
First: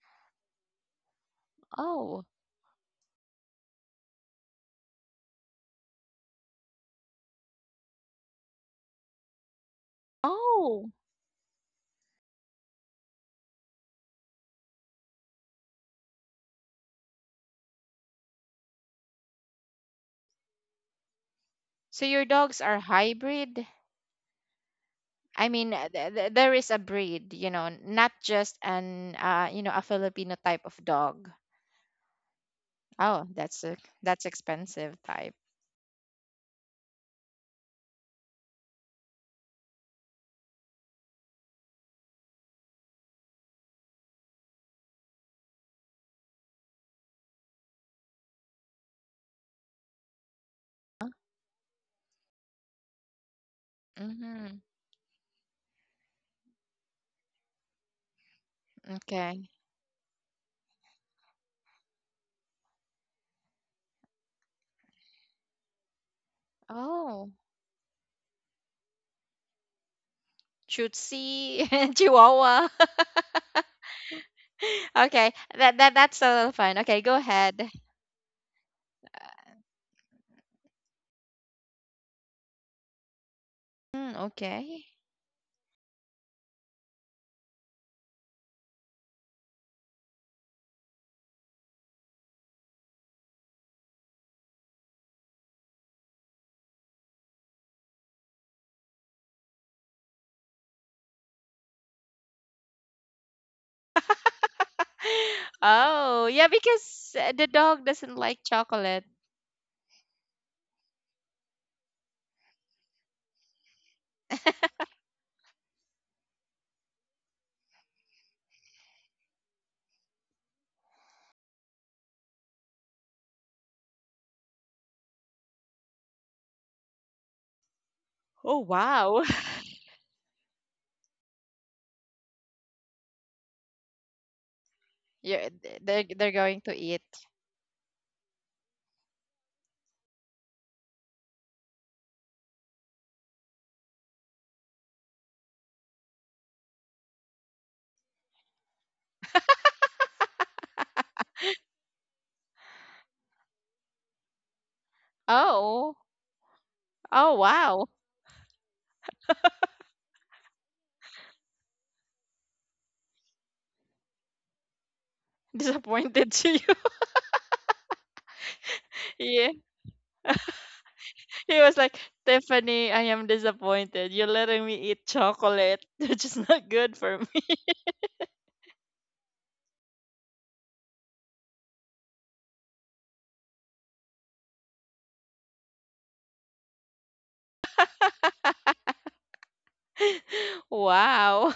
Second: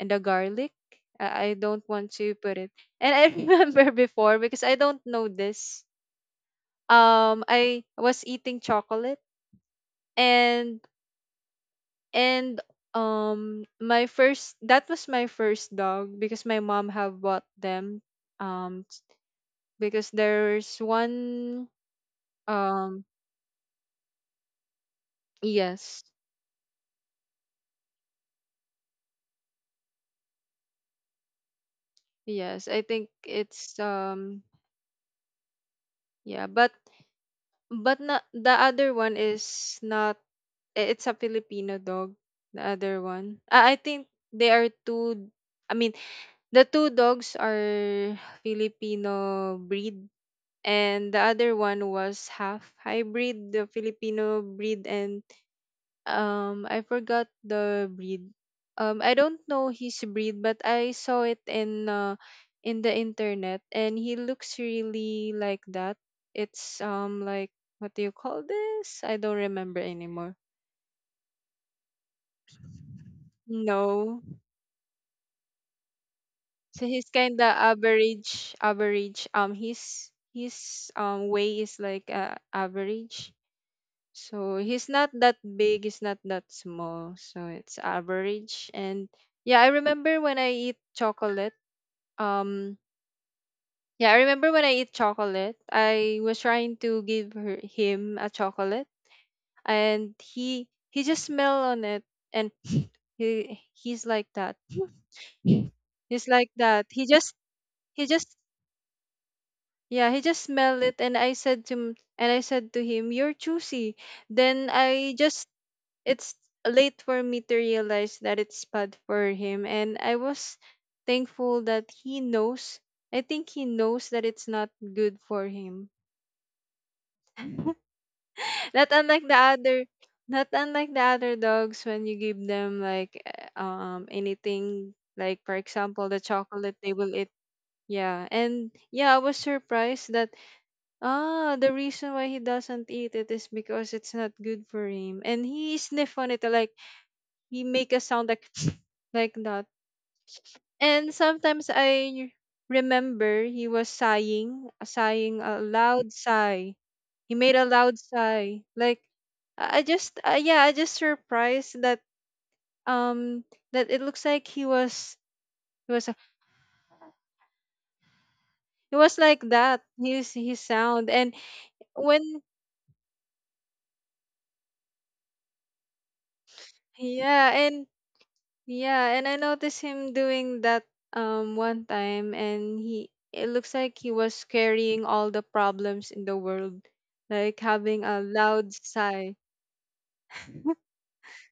and the garlic. I don't want
Oh.
to put it. And I remember before, because I don't know this, I was eating chocolate and
Oh.
and, um, my first, that was my first dog, because my mom have bought them, um because there's one,
So your dogs are
um,
hybrid? I mean,
yes.
there is a breed, not just a Filipino type of dog.
Yes, I think
Oh, that's a
it's,
that's
um,
expensive type.
yeah, but not, the other one is not, it's a Filipino dog. The other one, I think, they are two, I mean, the two dogs are Filipino breed, and the other one was half hybrid, the Filipino
Hmm.
breed, and, I forgot the breed. I don't
Okay.
know his breed, but I saw it in, in the internet, and he looks really like that. It's, um,
Oh,
like, what do you call this? I don't remember anymore.
Chutzi, Chihuahua.
No.
Okay, that's a little fun.
So
Okay,
he's
go
kinda
ahead.
average, average. Um, his way is like, average.
Mm,
So
okay.
he's not that big, he's not that small. So it's average. And, yeah, I remember when I eat chocolate. Um, yeah, I remember when I eat chocolate, I was trying to give her, him, a chocolate, and he, just smell on it, and he, he's like that.
Oh,
He's
yeah,
like that. He
because
just,
the dog
he
doesn't
just
like chocolate.
yeah, he just smelled it, and I said to him, You're choosy. Then I just, it's late for me to realize that it's bad for him, and I was thankful that he knows, I think he knows that it's not good for him.
Oh,
Not
wow.
unlike the other, not unlike the other dogs, when you give them like, anything, like,
Yeah,
for
th- they're
example, the
they're going to
chocolate, they
eat.
will eat. Yeah, and yeah, I was surprised that, ah, the reason why he doesn't eat it is because it's not good for him, and he sniffed on it like, you make a sound like like that. And sometimes I remember he was sighing, sighing a
Oh.
loud sigh.
Oh,
He made a
wow.
loud sigh. Like, I just, yeah, I just surprised that, um that it looks like he was, he was
Disappointed to you.
it was like
Yeah.
that. His sound, and
He was like,
when,
Tiffany, I am disappointed. You're letting me eat chocolate, which is not good for
yeah,
me.
and, yeah, and I noticed him doing that, one time, and he, it looks like he was carrying all the problems in the world, like having a loud sigh.
Wow.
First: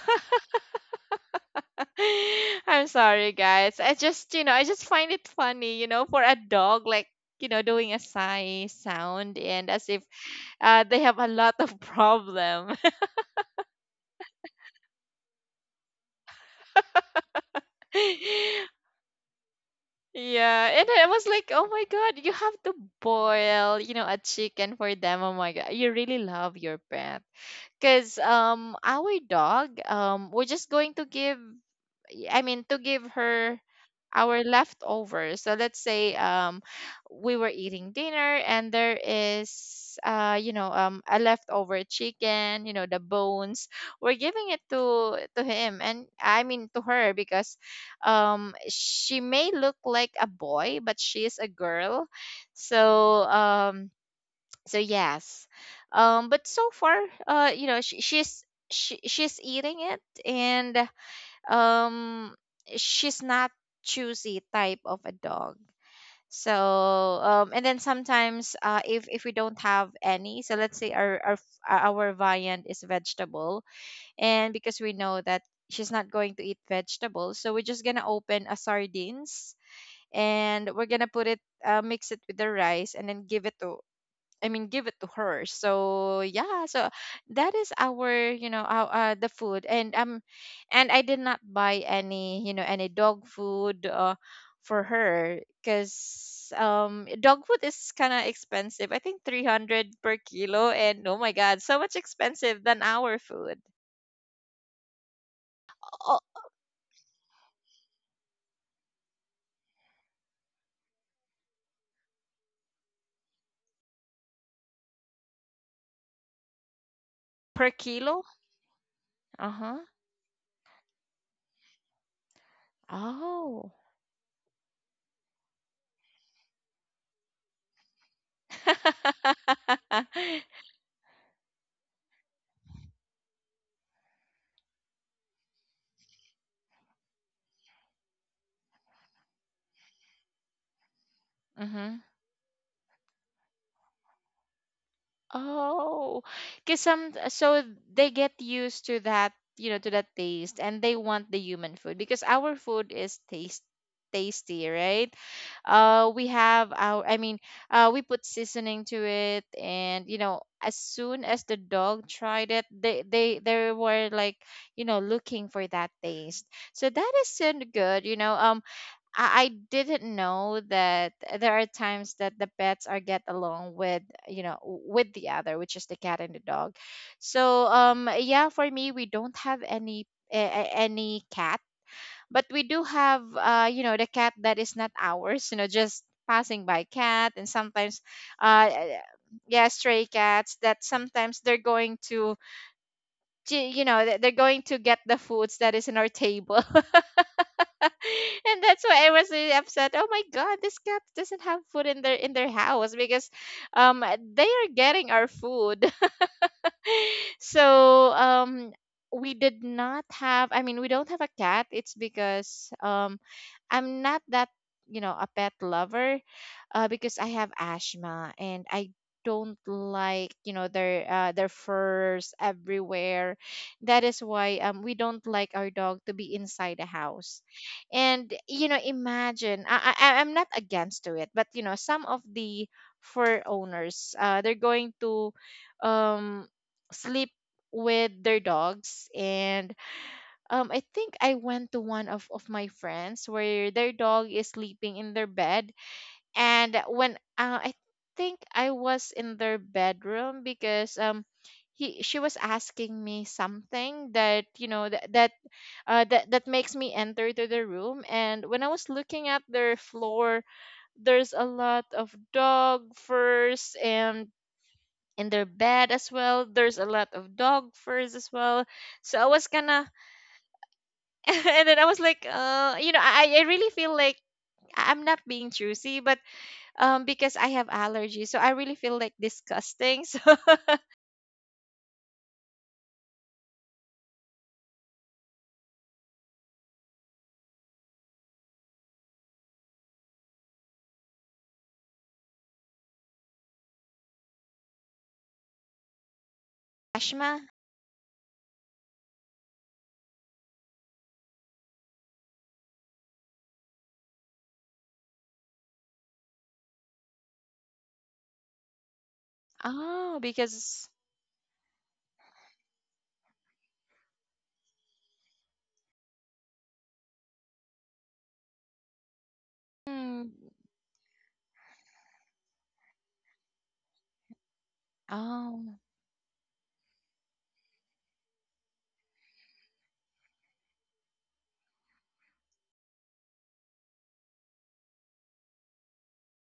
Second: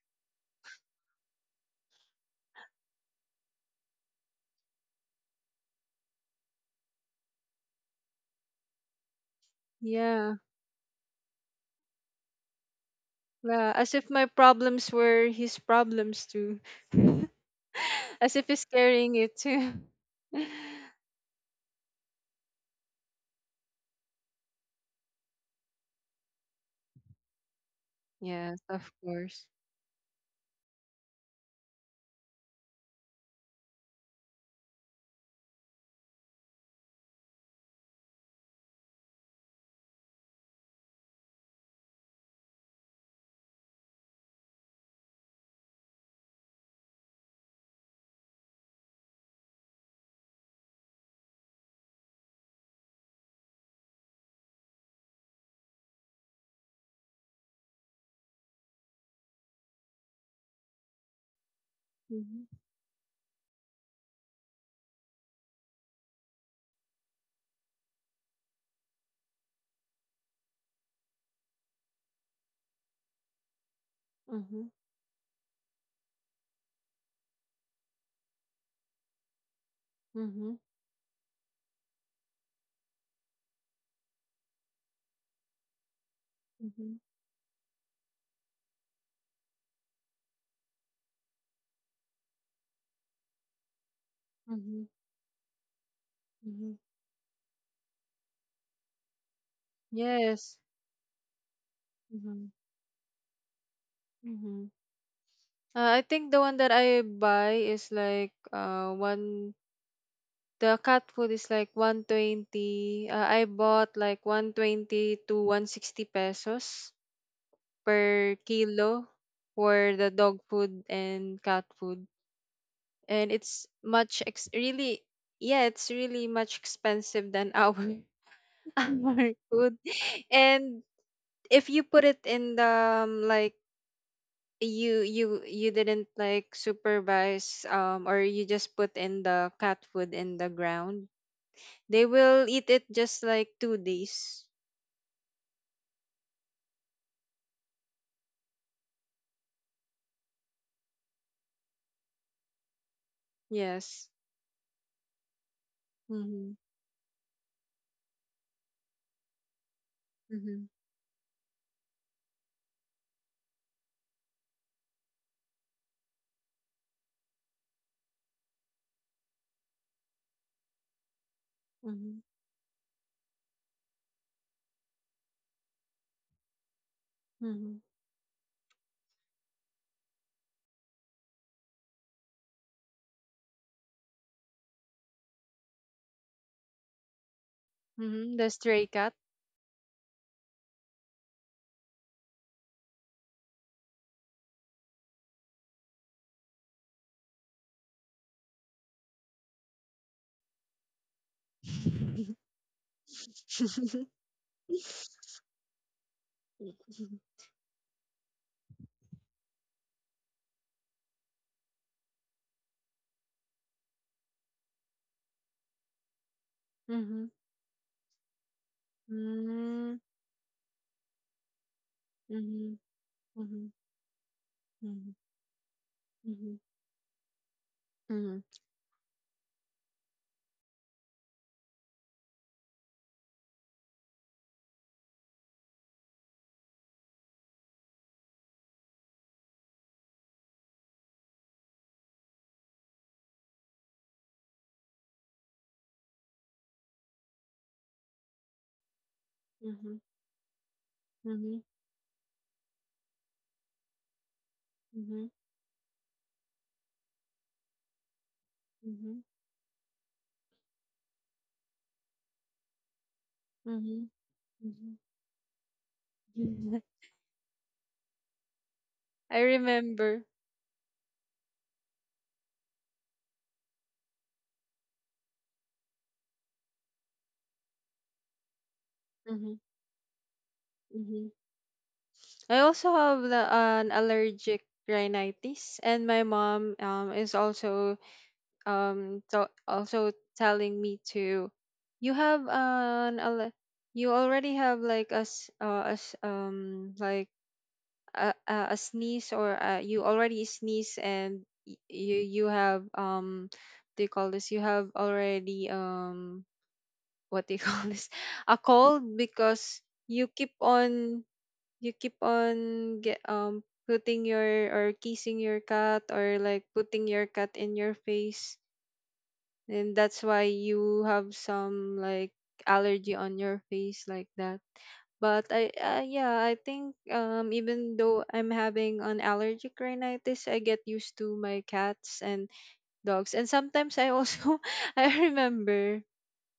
I'm sorry, guys. I just find it funny, for a dog, like, doing a sigh sound and as if
Yeah.
they have a lot of problem.
Yeah, as if my problems were his problems too. As if he's carrying it too.
Yeah, and I was like, oh my god, you have to boil, a chicken for them. Oh my god, you really love your pet. Because
Yes, of
our
course.
dog, we're just going to give, I mean, to give her our leftovers. So let's say we were eating dinner and there is a leftover chicken, the bones. We're giving it to him and, I mean, to her because she may look like a boy but she is a girl. So um so yes, but so far uh you know she, she's she's eating it, and um
Mhm.
she's not choosy type of a dog, so and then sometimes if we don't have any, so let's say our viand is vegetable, and
Mhm.
because we know that she's not going to eat vegetables, so we're just gonna open a sardines
Mhm.
and we're gonna put it mix it with the rice and then give it to I mean, give it to her. So yeah, so
Mhm.
that is our, you know, our, the food, and I did not buy any dog food for
Mhm.
her because
Mhm.
dog food is kind of expensive. I think 300 per
Yes.
kilo, and oh my god, so much
Mhm.
expensive than our food.
Mhm. I
Oh,
think the one that I buy is like, one, the cat food is like 120. I bought like 120 to 160 pesos
per kilo?
per kilo
Uh huh.
for the dog food and cat food. And it's
Oh.
much ex, really, yeah, it's really much expensive than our our food. And if you put it in the, like, you didn't like supervise, or you just put in the cat food in the ground,
Mm-hmm.
they will eat it just like 2 days.
Oh, because some so they get used to that, to that taste, and they want the human food because our food is taste
Yes.
tasty, right? We
mm-hmm
have our, I mean, we put seasoning to it, and
mm-hmm
as soon as the dog tried it, they were like, looking for that taste. So that is so good. I didn't know that there are times
mm-hmm
that the pets are get along with, with the other, which is the cat and the dog. So
mm-hmm,
yeah, for me, we don't have any any cat, but we do have, the cat that is not ours, just passing by cat. And sometimes,
mm-hmm. The
uh
stray cat.
yeah, stray cats that sometimes they're going to, they're going to get the foods that is in our table. And that's why I was really upset. Oh my god, this cat doesn't have food in their
mm-hmm
in their house because um they are getting our food. So we did not have, I mean, we don't have a cat. It's because I'm not that, a pet lover, because
mm-hmm
I have asthma and I don't like, their furs
mm-hmm
everywhere.
mm-hmm
That is why we don't like our dog to be
mm-hmm
inside the house. And
mm-hmm
imagine, I'm not against to it, but some of the fur owners, they're going to um sleep with their dogs. And I think I went to one of my friends where their dog is sleeping in their bed, and when I think I was in their
mm-hmm
bedroom because
mm-hmm
he she was asking me something that you know that
mm-hmm
that that that makes me enter to the room. And when I was
mm-hmm
looking at their floor, there's a lot of dog furs,
mm-hmm
and
Mm-hmm.
in their bed as well there's a lot of dog furs as well, so I
I
was kind of
remember.
and then I was like, I really feel like, I'm not being choosy, but because I have allergies, so I really feel like
Mm-hmm.
disgusting.
Mm-hmm. I also have an allergic rhinitis, and my mom, is also, so also telling me to, you have an you already have like
So
like
Ashma,
a sneeze, or you already sneeze, and you have, what do you call this, you have already, what do you call this, a cold, because
oh,
you keep
because
on you keep on get putting your, or kissing your cat, or like putting your cat in your face, and that's
mm,
why you have some like allergy on your face like that. But I
oh
yeah, I think, even though I'm having an allergic rhinitis, I get used to my cats and dogs. And sometimes I also, I remember,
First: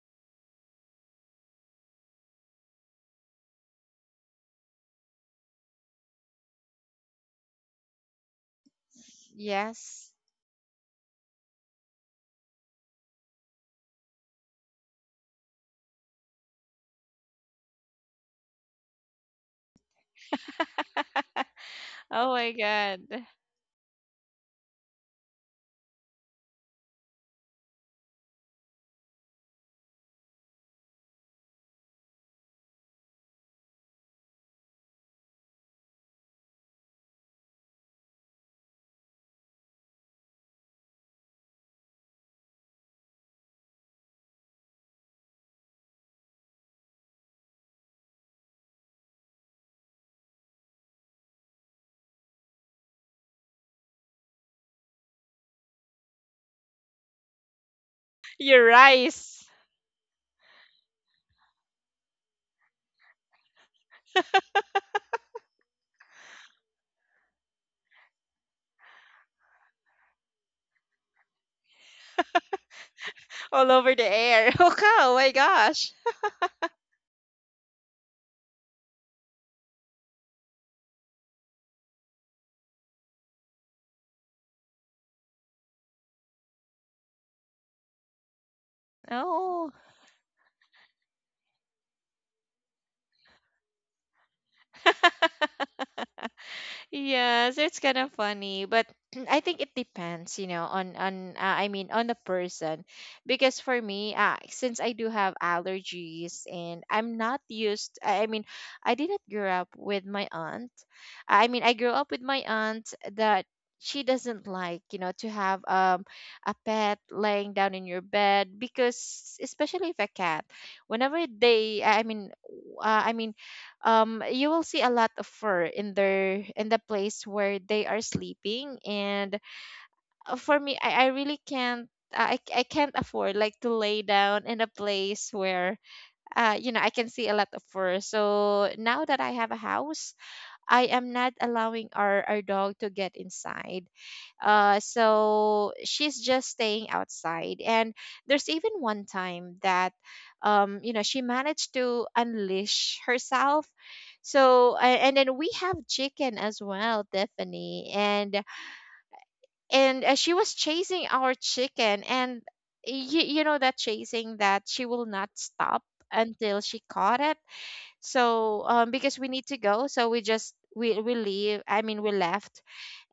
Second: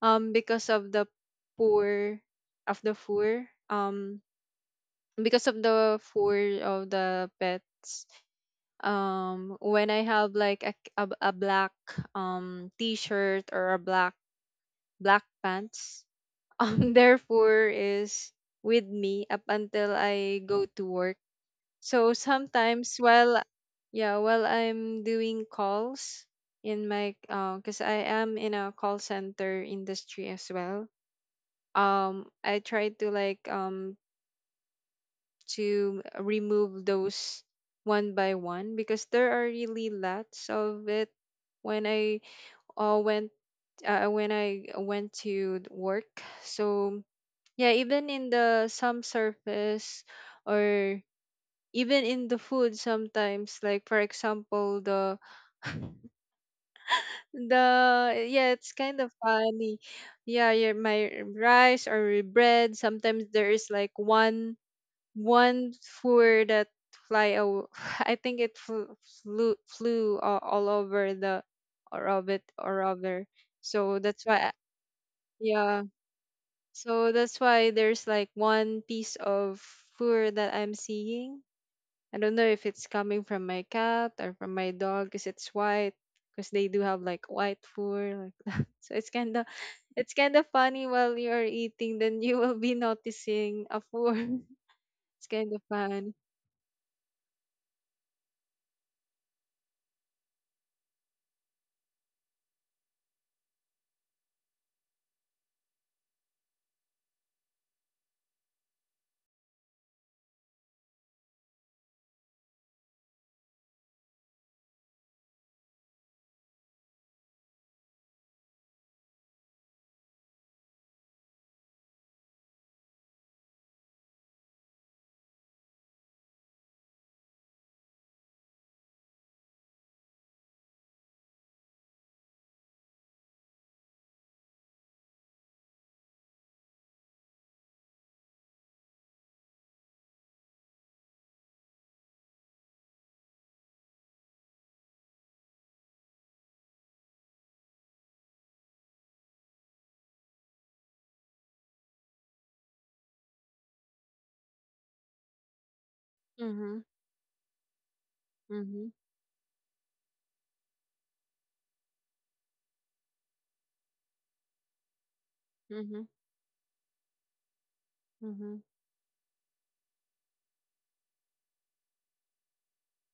um because of the poor of the four um because of the four of the pets, when I
yes,
have like a black, t-shirt, or a black pants, their fur is with me up until I go to work. So
oh my
sometimes,
god,
while I'm doing calls in my, because I am in a call center industry as well, I try to, like, to remove those one by one, because there are really lots of it when I went when I went to work. So yeah, even in the some surface, or even in the food sometimes, like, for example, the, the, yeah,
your
it's kind of
rice
funny. Yeah, your my rice or bread, sometimes there is like one fur that fly aw- I think it flew, flew all over the orbit or other.
all over
So
the
that's
air.
why I—
Oh, cow, oh my
yeah.
gosh,
So that's why there's like one piece of fur that I'm seeing. I don't know if it's coming from my cat or from my dog, because it's white, because they do have like white fur, like, that. So
oh.
it's kind of funny while you're eating, then you will be noticing a fur. It's kind of fun.
Yes, it's kind of funny, but I think it depends, on I mean, on the person, because for me, since I do have allergies and I'm not used, I mean, I didn't grow up with my aunt. I mean, I grew up with my aunt that she doesn't like, to have a pet laying down in your bed, because especially if a cat, whenever I mean, you will see a lot of fur in the place where they are sleeping. And for me, I can't afford like to lay down in a place where I can see a lot of fur. So now that I have a house, I am not allowing our dog to get inside. So she's just staying outside. And there's even one time that, she managed to unleash herself. So, and then we have chicken as
Mm-hmm.
well, Tiffany. And,
Mhm.
and uh, she was chasing our chicken. And you know, that chasing that she will not stop
Mhm.
until she caught it.
Mhm.
So, because we need to go. So we leave. I mean, we left.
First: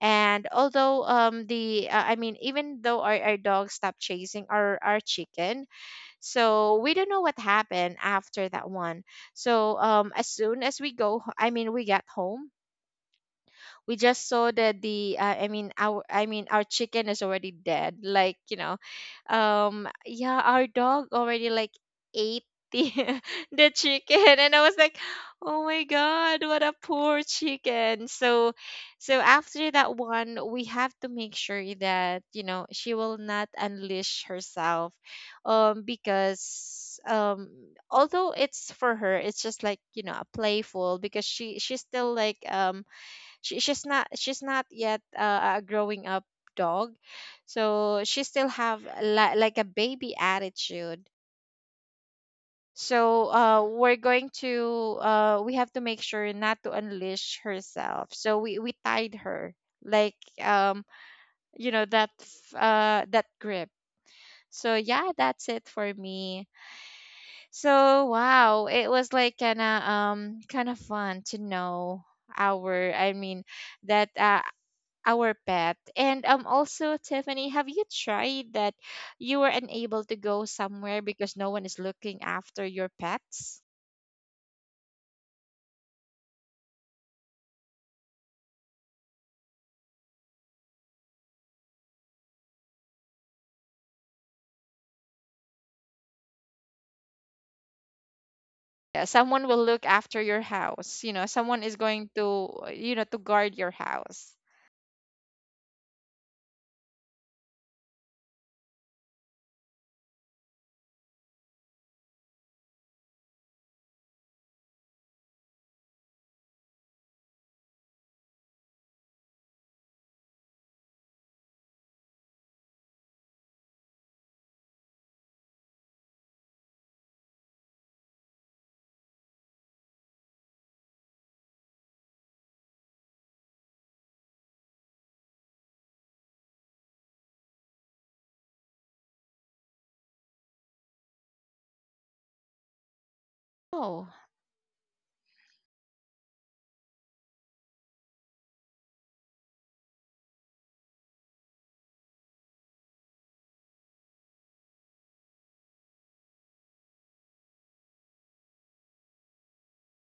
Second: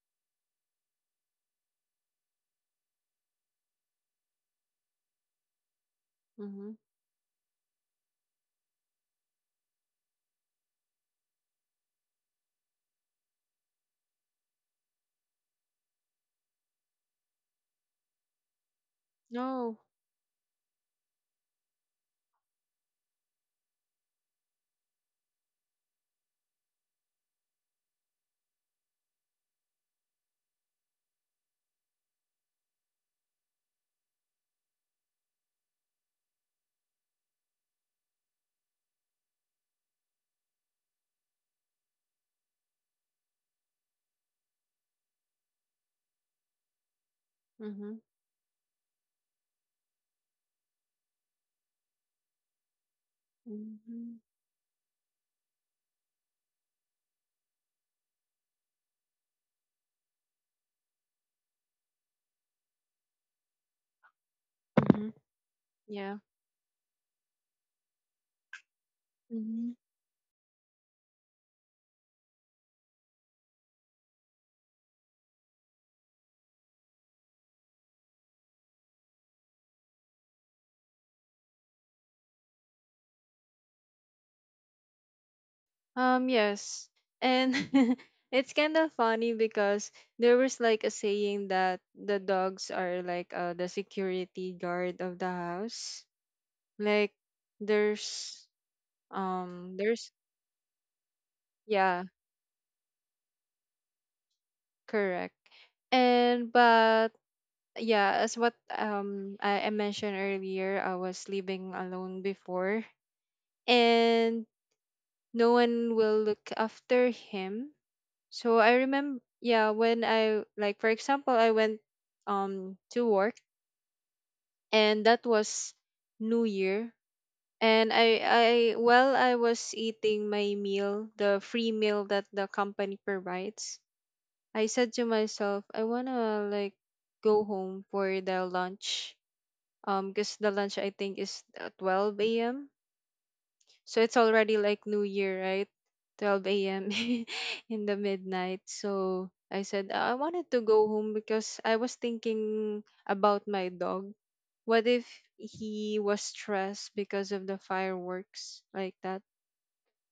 And although the I mean even though our dog stopped chasing our chicken,
Mhm.
so we don't know what happened after that one. So as soon as we I mean, we get home, we just saw that the I mean our chicken is already dead. Like,
No.
yeah, our dog already like ate the the chicken, and I was like, oh my god, what a poor chicken. So after that one, we have to make sure that you know she will not unleash herself, because um although it's for her it's just like you know a playful because she's still like she's not yet a growing up dog,
Mhm.
so she still have like a baby attitude. So we're
Mhm.
going to we have to make sure not to unleash herself, so we tied her like um you know that that grip. So yeah,
Mhm.
that's it for
Yeah.
me. So wow, it was like
Mhm.
kind of fun to know our I mean that our pet. And um, also Tiffany, have you tried that you were unable to go somewhere because no one is looking after your pets?
Yes. And it's kind of funny, because there was like a saying that the dogs are like, the security guard of the house. Like, there's
Yeah, someone will look
there's,
after your house. You know, someone is
yeah,
going to you know, to guard your house.
correct. And but, yeah, as what, I mentioned earlier, I was living alone before, and no one will look after him. So I remember, yeah, when I, like, for example, I went, to work, and that was New Year, and I while I was eating my meal, the free meal that the company provides, I said to myself, I wanna like go home for the lunch, because the lunch, I think, is at 12 a.m. So
Oh,
it's already like New Year, right? 12 a.m., in the midnight. So I said, I wanted to go home because I was thinking about my dog. What if he was stressed because of the fireworks, like that?"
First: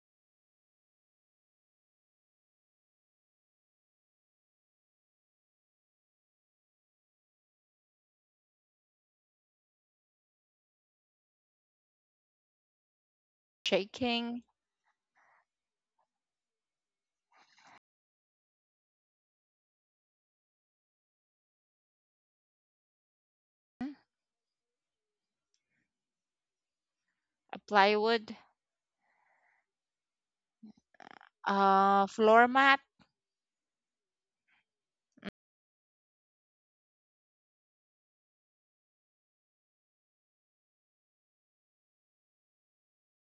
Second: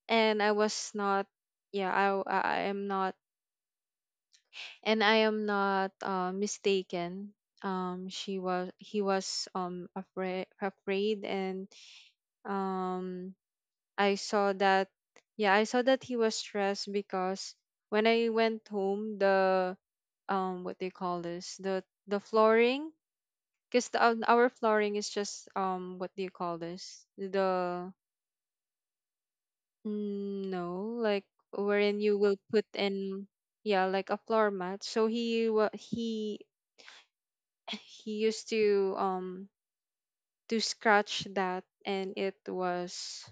And I was not, yeah, I, w- I am not, and I am not, mistaken. He was, and um I
shaking,
saw that, yeah, I saw that he was stressed, because when I went home, the, what do you call this? The flooring. Because, our flooring is just, what do you call this?
a
The,
plywood,
mm, no, like, wherein you will
floor
put
mat.
in, yeah, like a floor mat. So he wa- he he used to, to scratch that, and it was,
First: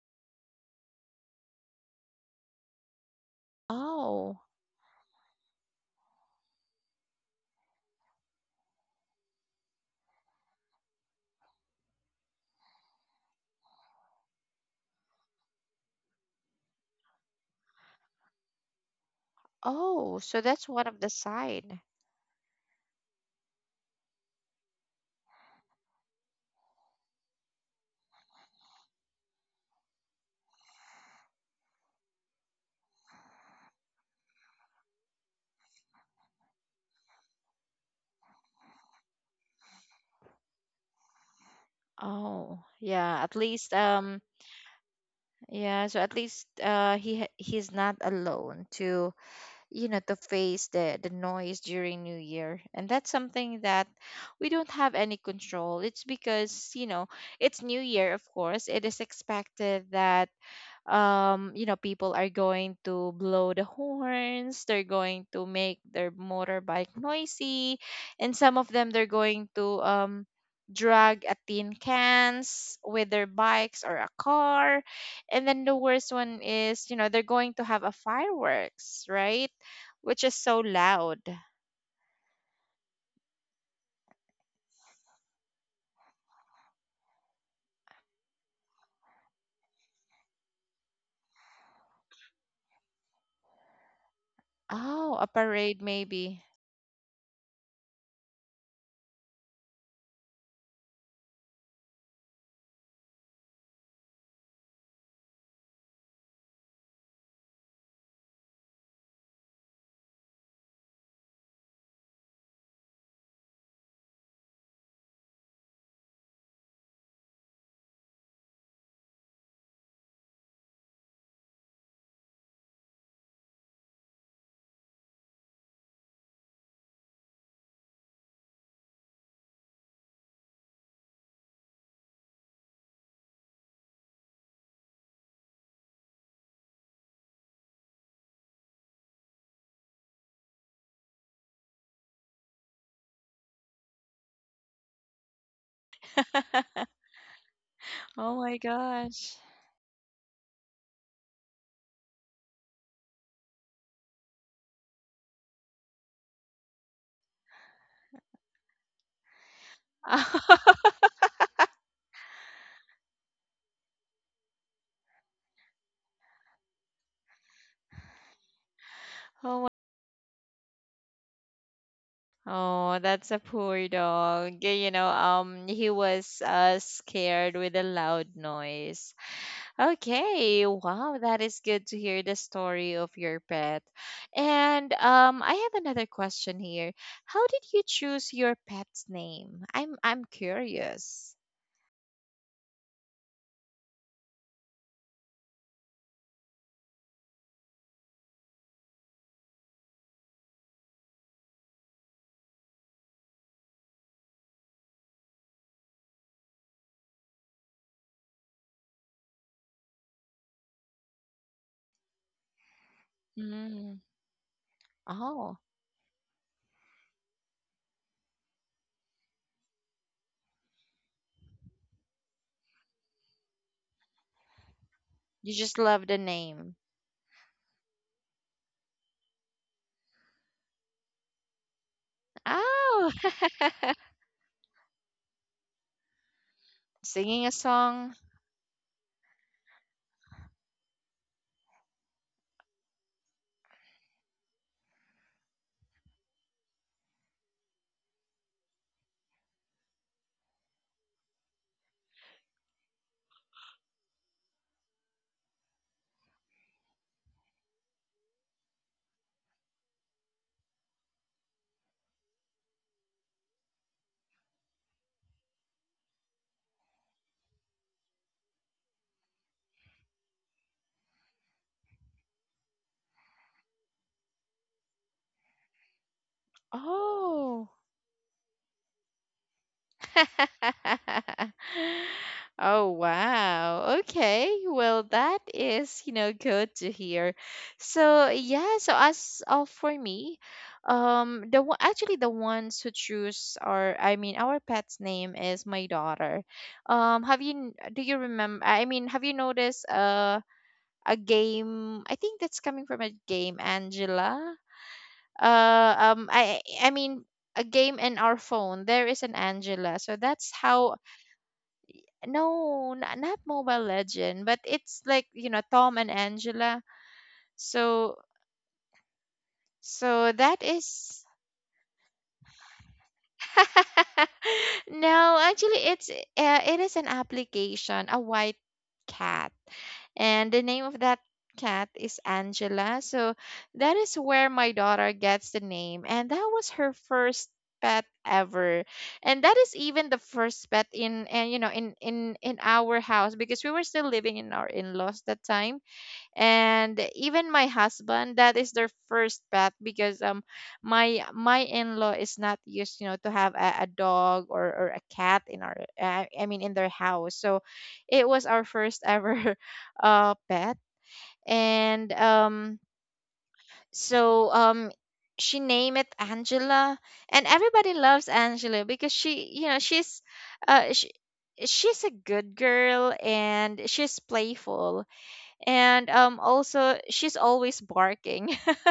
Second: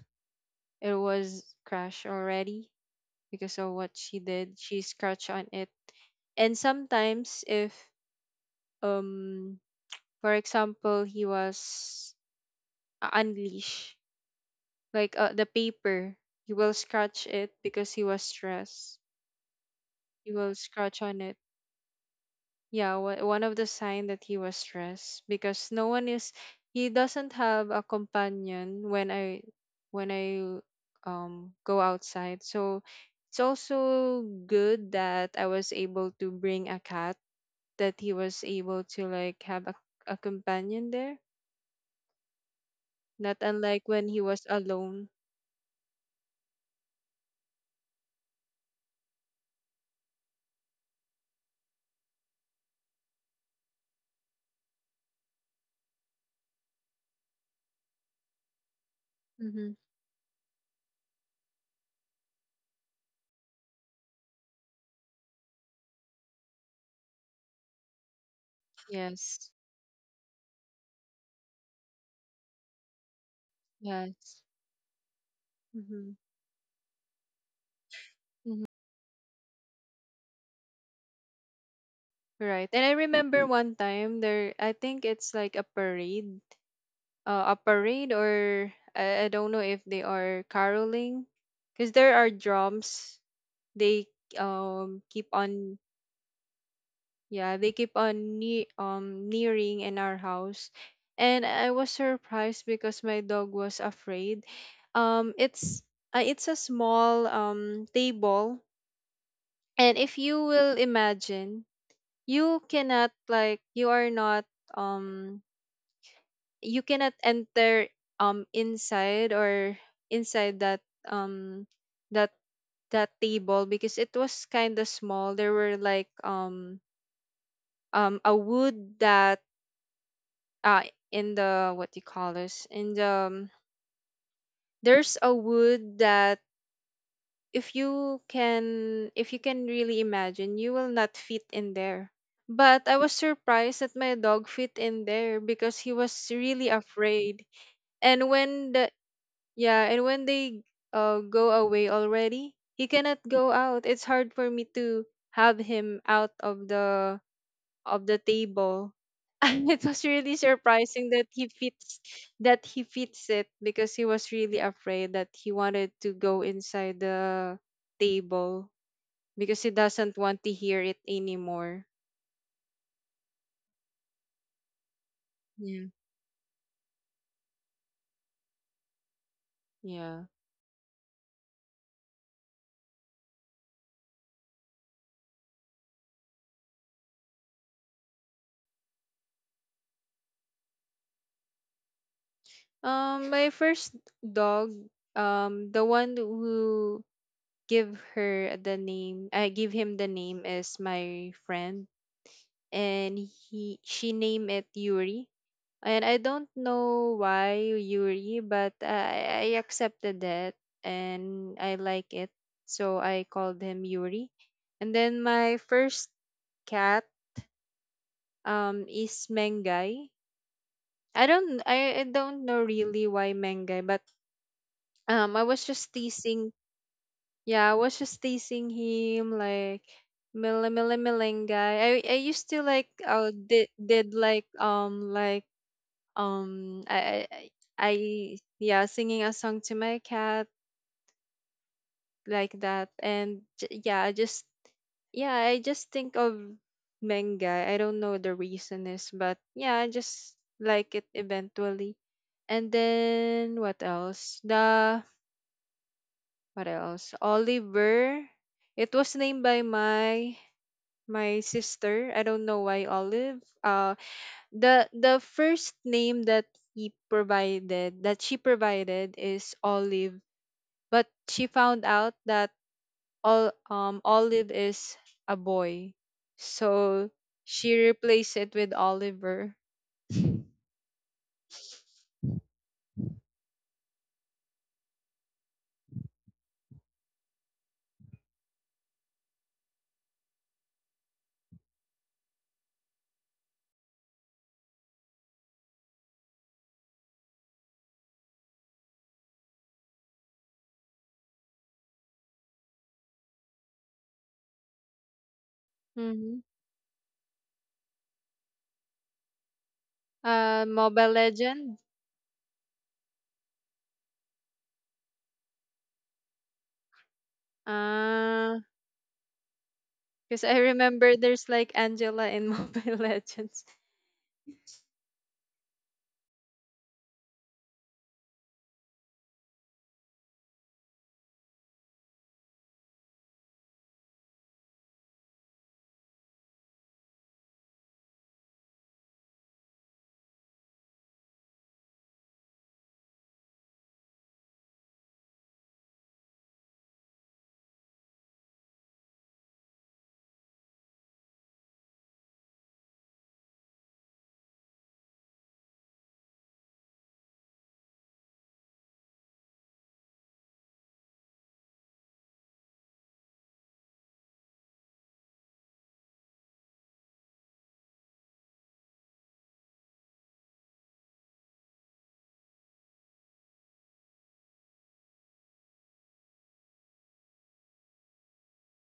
it was crashed already because of what she
Oh,
did. She scratched on it. And sometimes if, um for example, he was, unleashed, like, the paper, he will scratch it because he was stressed.
oh,
He
so
will
that's one
scratch
of the
on it.
side.
Yeah, wha- one of the sign that he was stressed, because no one is, he doesn't have a companion when I, when I, go outside. So it's also good that I was able to bring a cat, that he was able to like have a companion there,
Oh, yeah. At
not
least
unlike when he was alone.
yeah. So at least he he's not alone to you know to face the noise during new year, and that's something that we don't have any control. It's because you know it's new year, of course it is
Mm-hmm.
expected that um, you know, people are going to blow the horns, they're going to make their motorbike noisy, and some of them they're going
Yes.
to drag a tin cans with their bikes or a
Yes.
car, and then the
Mm-hmm.
worst one is you know they're going to have a
Mm-hmm.
fireworks, right? Which is so loud.
Right. And I remember one time there, I think it's like a parade, a parade, or I don't know if they are caroling, because there are drums, they,
Oh, a
keep on.
parade maybe.
Yeah, they keep on ne- nearing in our house. And I was surprised because my dog was afraid. It's, it's a small, table. And if you will imagine, you cannot, like, you are not, um you cannot enter, inside, or inside that, that that table, because it was kind of small. There were like, a wood that, uh in the, what do you call this, in the, there's a wood that, if you can really imagine, you will not fit in there. But I was surprised that my dog fit in there because he was really afraid. And
Oh my
when the,
gosh.
yeah, and when they, go away already, he cannot go out. It's hard for me to have him out of the, of the table. And it was really surprising that he fits, that he fits it, because he was really afraid that he wanted to go inside the table, because
Oh.
he doesn't want to hear it anymore.
Oh, that's a poor dog. You know,
Yeah.
he was scared with a loud noise.
Yeah.
Okay, wow, that is good to hear the story of your pet. And I have another question here. How did you choose your pet's name? I'm curious.
My first dog, the one who give her the name, I give him the name is my friend, and he she named it Yuri. And I don't know why, Yuri, but I accepted it, and I like it. So I called him
Mm.
Yuri. And then
Oh,
my first cat, is Mengai. I don't know really why Mengai, but, I
you
was
just
just
love the
teasing,
name.
yeah, I was just teasing him like Mila Mila Melengai. I used to like,
Oh,
did like, like,
singing a
I
song.
yeah, singing a song to my cat like that. And j- yeah, I just, yeah, I just think of manga. I don't know the reason is, but, yeah, I just like it eventually. And then what else, the, what else, Oliver. It was named by my my sister. I don't know why Olive, the first name that he provided that she provided is Olive, but she found out that, all, Olive is a boy, so she
Oh.
replaced it with Oliver.
Oh wow. Okay. Well, that is, you know, good to hear. So, yeah, so as of for me, um, the one actually the ones who choose our I mean our pet's name is my daughter. Um, have you do you remember, I mean have you noticed uh, a game, I think that's coming from a game, Angela? Um,
Mhm.
I mean a game in our phone, there is an Angela, so that's how
Mobile Legends.
no, not, not Mobile Legend, but it's like, you know, Tom and Angela. So
Uh,
so
because I
that
remember
is
there's like Angela in Mobile Legends. Mhm.
no, actually it's it is an application, a white cat. And the name of that cat is Angela. So that is where my daughter gets the name, and that was her first pet ever, and that is even the first pet in, and you know, in our house because we were still living in our in-laws that time. And even my husband, that is their first pet because um, my in-law is not used you know to have a dog or a cat in our I mean in their house. So it was our first ever pet. And um, so um, she named it Angela, and everybody loves Angela because she you know uh she, she's a good girl and she's playful. And um, also she's always barking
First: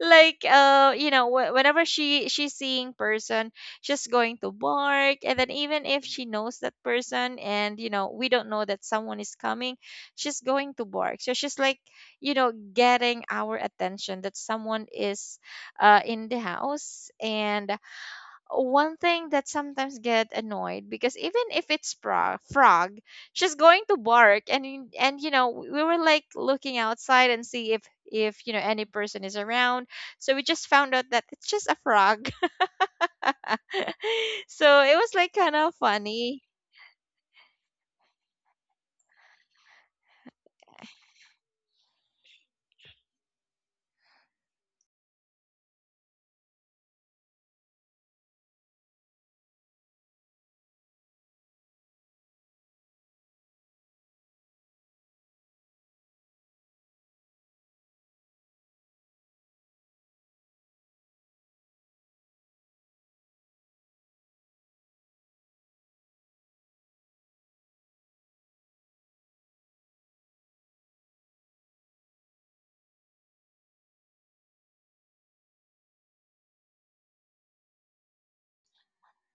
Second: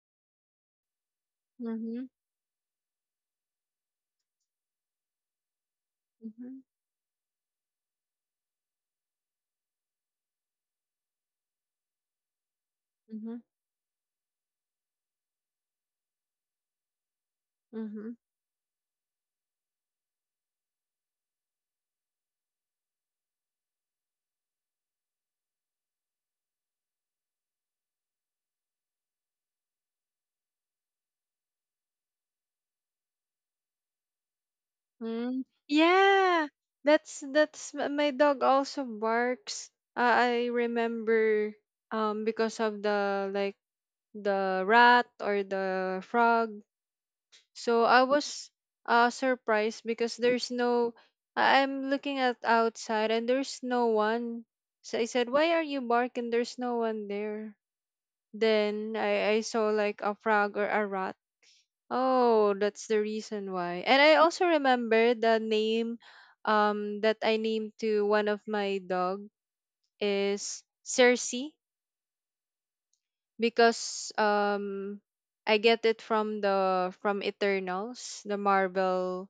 like uh, you know, whenever she's seeing person, she's going to bark. And then even if she
Mhm.
knows that person and you know we don't know that someone is coming, she's going to bark, so she's like you know getting
Mhm.
our attention that someone is uh, in the house. And
Mhm.
one thing that sometimes get annoyed because even if it's frog, she's going to bark. And you know we were like looking outside and see if you know any person is around. So we just found out that it's just a frog. So it was like
Mm.
kind of funny.
Yeah, that's m- my dog also barks. I remember, because of the, like, the rat or the frog. So I was, surprised, because there's no, I- I'm looking at outside and there's no one. So I said, why are you barking? There's no one there. Then I saw like a frog or a rat. Oh, that's the reason why. And I also remember the name, that I named to one of my dog is Cersei, because, I get it from the, from Eternals, the Marvel.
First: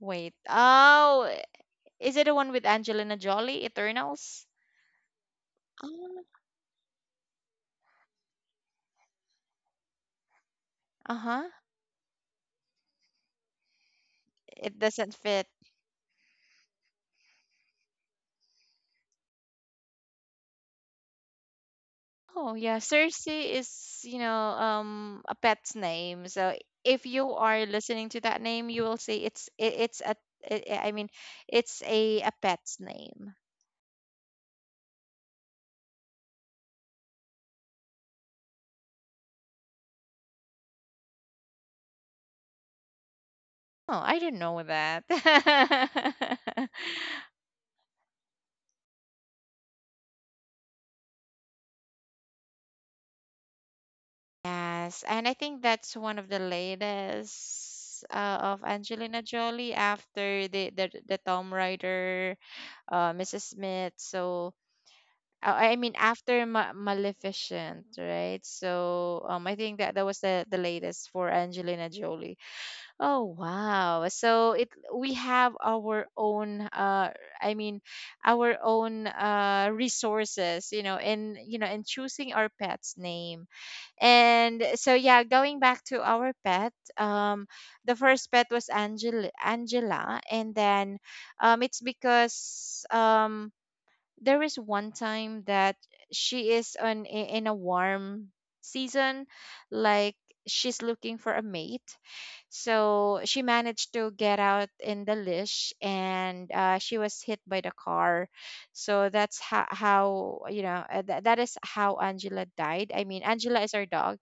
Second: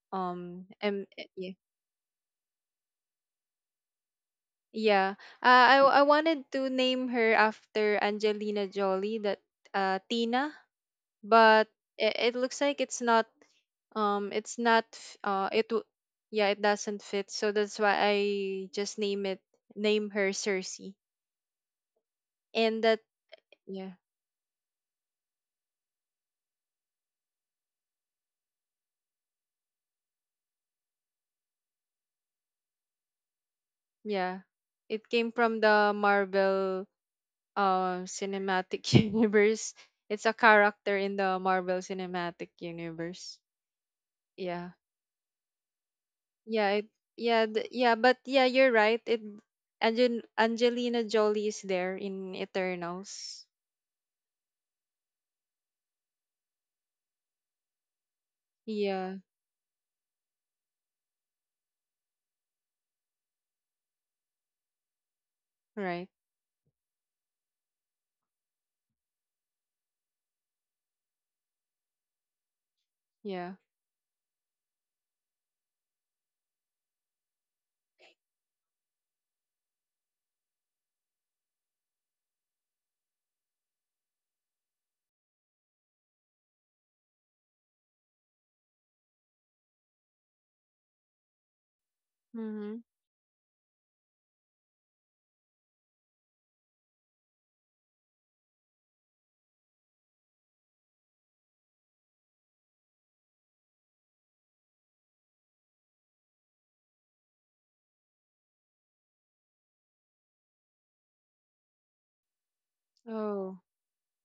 Wait,
M. eh,
oh,
yeah.
is it the one with Angelina Jolie, Eternals?
Yeah. I wanted to name her after Angelina Jolie, that, Tina,
Uh huh.
but it looks like it's not, it's
It
not
doesn't
f-
fit.
it w- yeah, it doesn't fit. So that's why I just name it, name her Cersei.
Oh yeah,
And that,
Cersei
yeah.
is, you know, um, a pet's name. So if you are listening to that name, you will say it's a I mean, it's a pet's name.
Yeah, it came from the Marvel, cinematic universe. It's a character in the Marvel cinematic universe.
Oh, I didn't know
Yeah.
that.
Yeah, it, yeah, th- yeah, but, yeah, you're right. It, Angel, Angelina Jolie is there in Eternals.
Yes, and I think that's one of the latest of
Yeah,
Angelina Jolie after the the Tomb Raider, Mrs. Smith. So I mean
right.
after Maleficent, right? So I think that that was the latest for Angelina Jolie. Oh
Yeah.
wow! So it we have our own I mean, our own uh, resources, you know, and you know, in choosing our pet's name. And so yeah, going back to our pet, um, the first pet was Angela, and then it's
Mhm.
because um, there is one time that she is on in a warm season, like she's looking for a mate, so she managed to get out in the leash and she was hit by the car. So that's how you know that is how Angela died. I mean
Oh.
Angela is our dog.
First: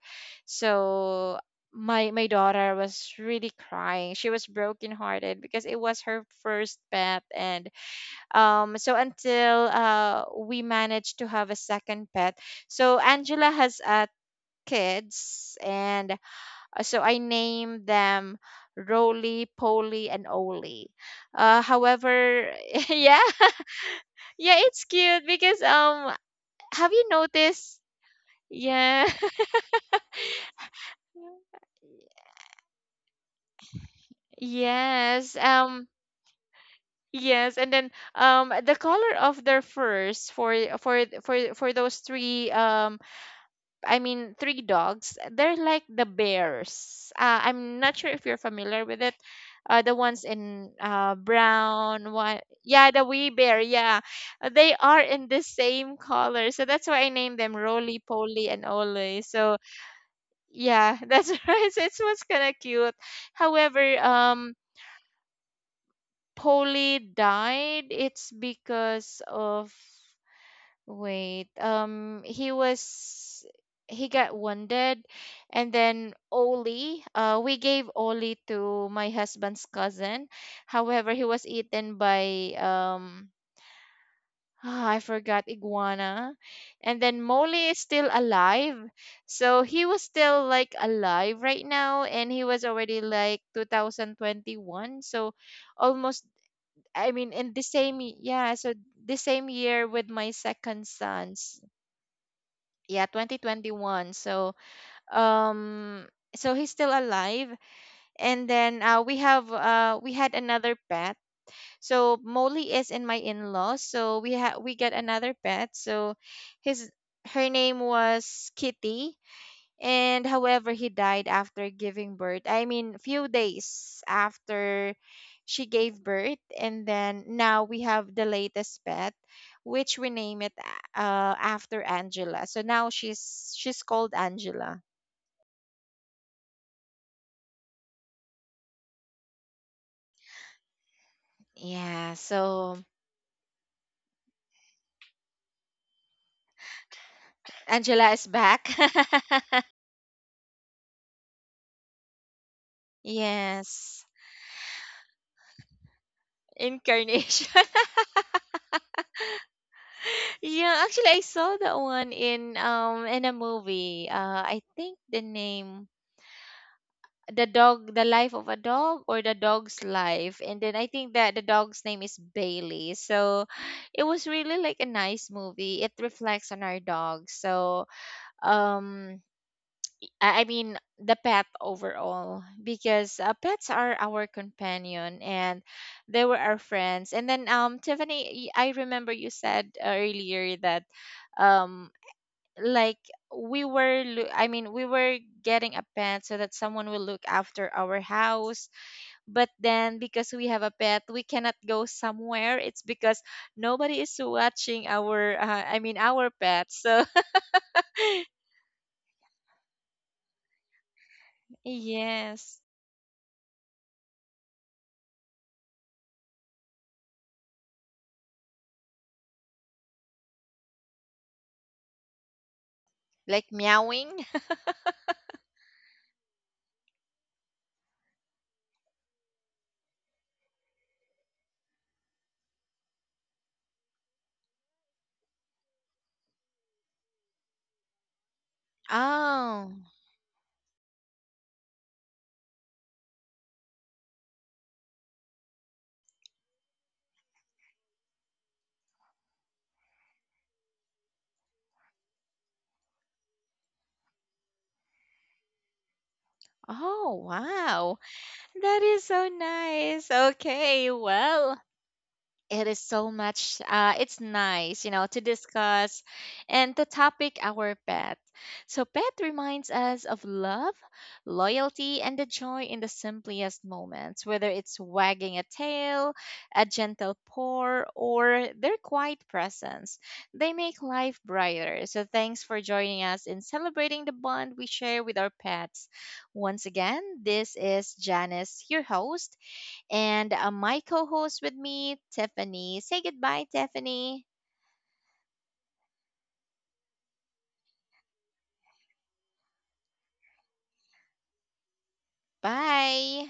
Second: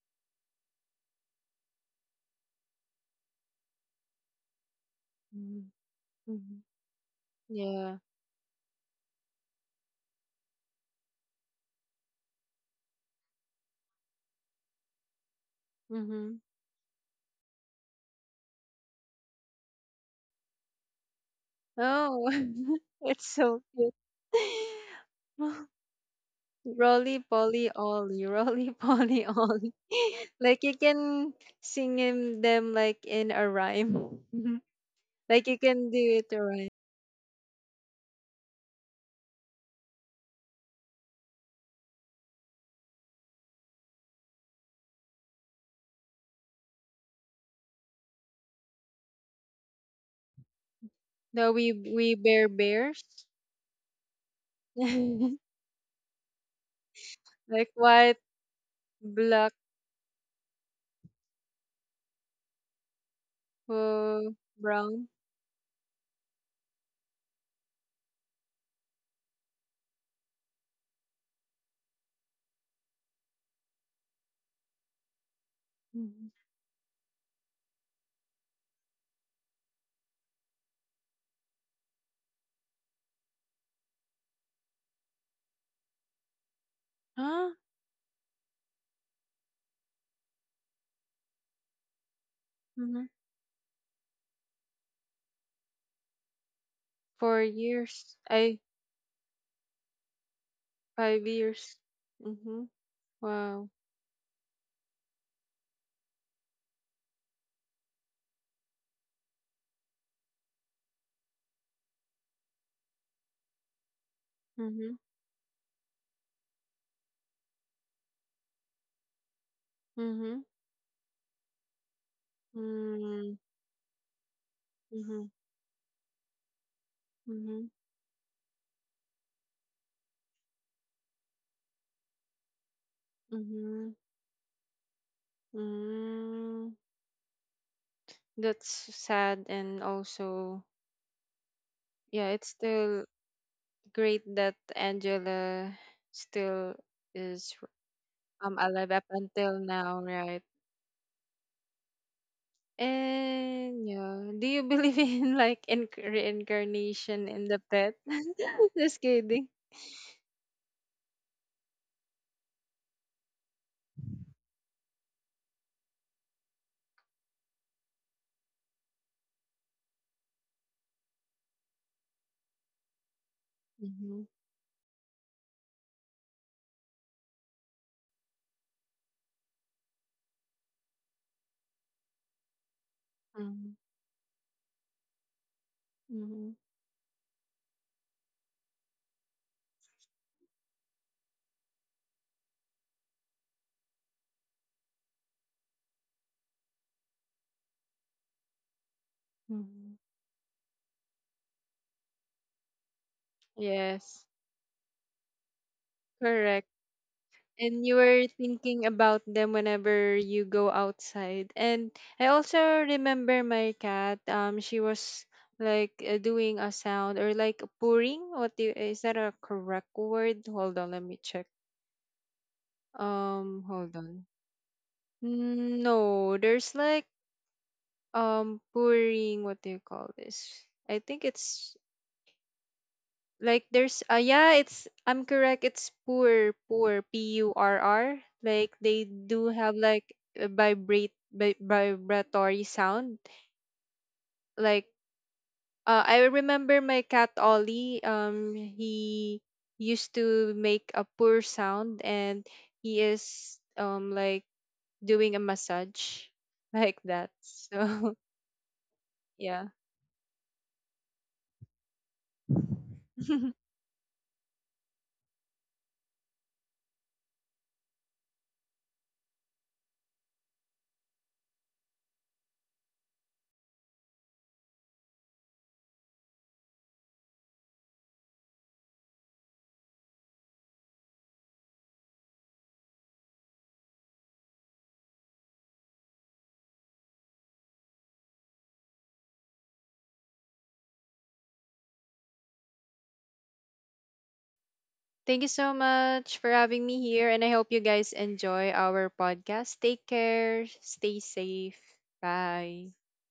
So my daughter was really crying, she was brokenhearted because
Mhm.
it was her
Mhm.
first pet. And
Yeah.
um, so until uh, we managed to have a second pet. So Angela has uh, kids. And
Mhm.
so I named them Roly Poly and Oli. Uh
Oh,
however yeah
it's so cute.
yeah it's cute because have you
Rolly Polly
noticed
Olly, Rolly
yeah
Polly Olly. Like you can sing him them like in a rhyme.
yes,
Like you can do it a rhyme.
yes, and then the color of their furs for those three um, I mean, three dogs. They're like the bears. I'm not sure if you're familiar with it. The ones in
The
brown,
we
what?
bear
Yeah,
bears.
the wee bear. Yeah, uh, they are in the same color, so that's why I named them
Like
Roly
white,
Poly and Ole.
black,
So yeah, that's right. So it's what's kind of cute. However,
uh, brown.
Polly died. It's because of wait, he was he got wounded, and then
Mhm.
Oli, we gave Oli to my husband's cousin. However, he was eaten by I forgot iguana, and then
Huh?
Molly is still alive, so he was still like alive right now, and he was already
Mm-hmm.
like 2021, so almost. I mean,
Four
in the same
years.
yeah,
I
so the same year with my second
five
son,
years. Mm-hmm.
yeah
Wow.
2021. So um, so he's still alive. And then we have we had another pet. So Molly is in my in-laws, so we had we
Mm-hmm.
get another pet. So his her name was Kitty. And
Mm-hmm.
however, he died after giving birth. I mean, few
Mm-hmm.
days after
Mm-hmm.
she gave birth. And then now
Mm-hmm.
we have the latest pet, which we name it after Angela. So now she's
Mm-hmm.
called Angela.
Mm. That's sad. And also,
Yeah,
yeah, it's
so
still great that Angela still is,
Angela is back.
alive up until now, right? And,
Yes.
yeah, do you believe in, like, in reincarnation in the
Incarnation.
pet? Just kidding.
Yeah, actually I saw that one in um, in a movie. Uh, I think the name, the dog, the life of a dog or the dog's life, and then I think that the dog's name is Bailey. So it
Mm-hmm.
was really like a nice movie, it reflects on our dog. So um, I mean the pet overall, because pets
Mm-hmm.
are our companion, and they were our friends. And then um, Tiffany, I remember you said earlier that um, like we were loo- I mean we were getting a pet so that someone will look after our house, but
Mm-hmm.
then because we have a pet we cannot go somewhere. It's because nobody is
Yes,
watching our I mean our
correct.
pet. So
And you were thinking about them whenever you go outside. And I
yes.
also remember my cat. She was like, doing a sound, or like purring. What do you, is that a correct word? Hold on, let me check.
Like
Hold
meowing?
on. Mm, no, there's like, pouring, what do you call this? I think it's, like, there's, yeah, it's, I'm correct. It's pour, purr. Like they do
Oh,
have like a vibrate, vibratory sound. Like, I remember my cat Ollie, he used to make a pour sound, and he is, like doing a massage like
oh,
that.
wow.
So
That is so
yeah.
nice. Okay, well, it is so much, it's nice, you know, to discuss and to topic our pet. So, pet reminds us of love, loyalty, and the joy in the simplest moments, whether it's wagging a tail, a gentle purr, or their quiet presence. They make life brighter. So, thanks for joining us in celebrating the bond we share with our pets. Once again, this is Janice, your host, and my co host with me, Tiffany. Say goodbye, Tiffany.
Thank you so much for having me here, and I hope you guys enjoy our podcast. Take care, stay safe. Bye.
Bye.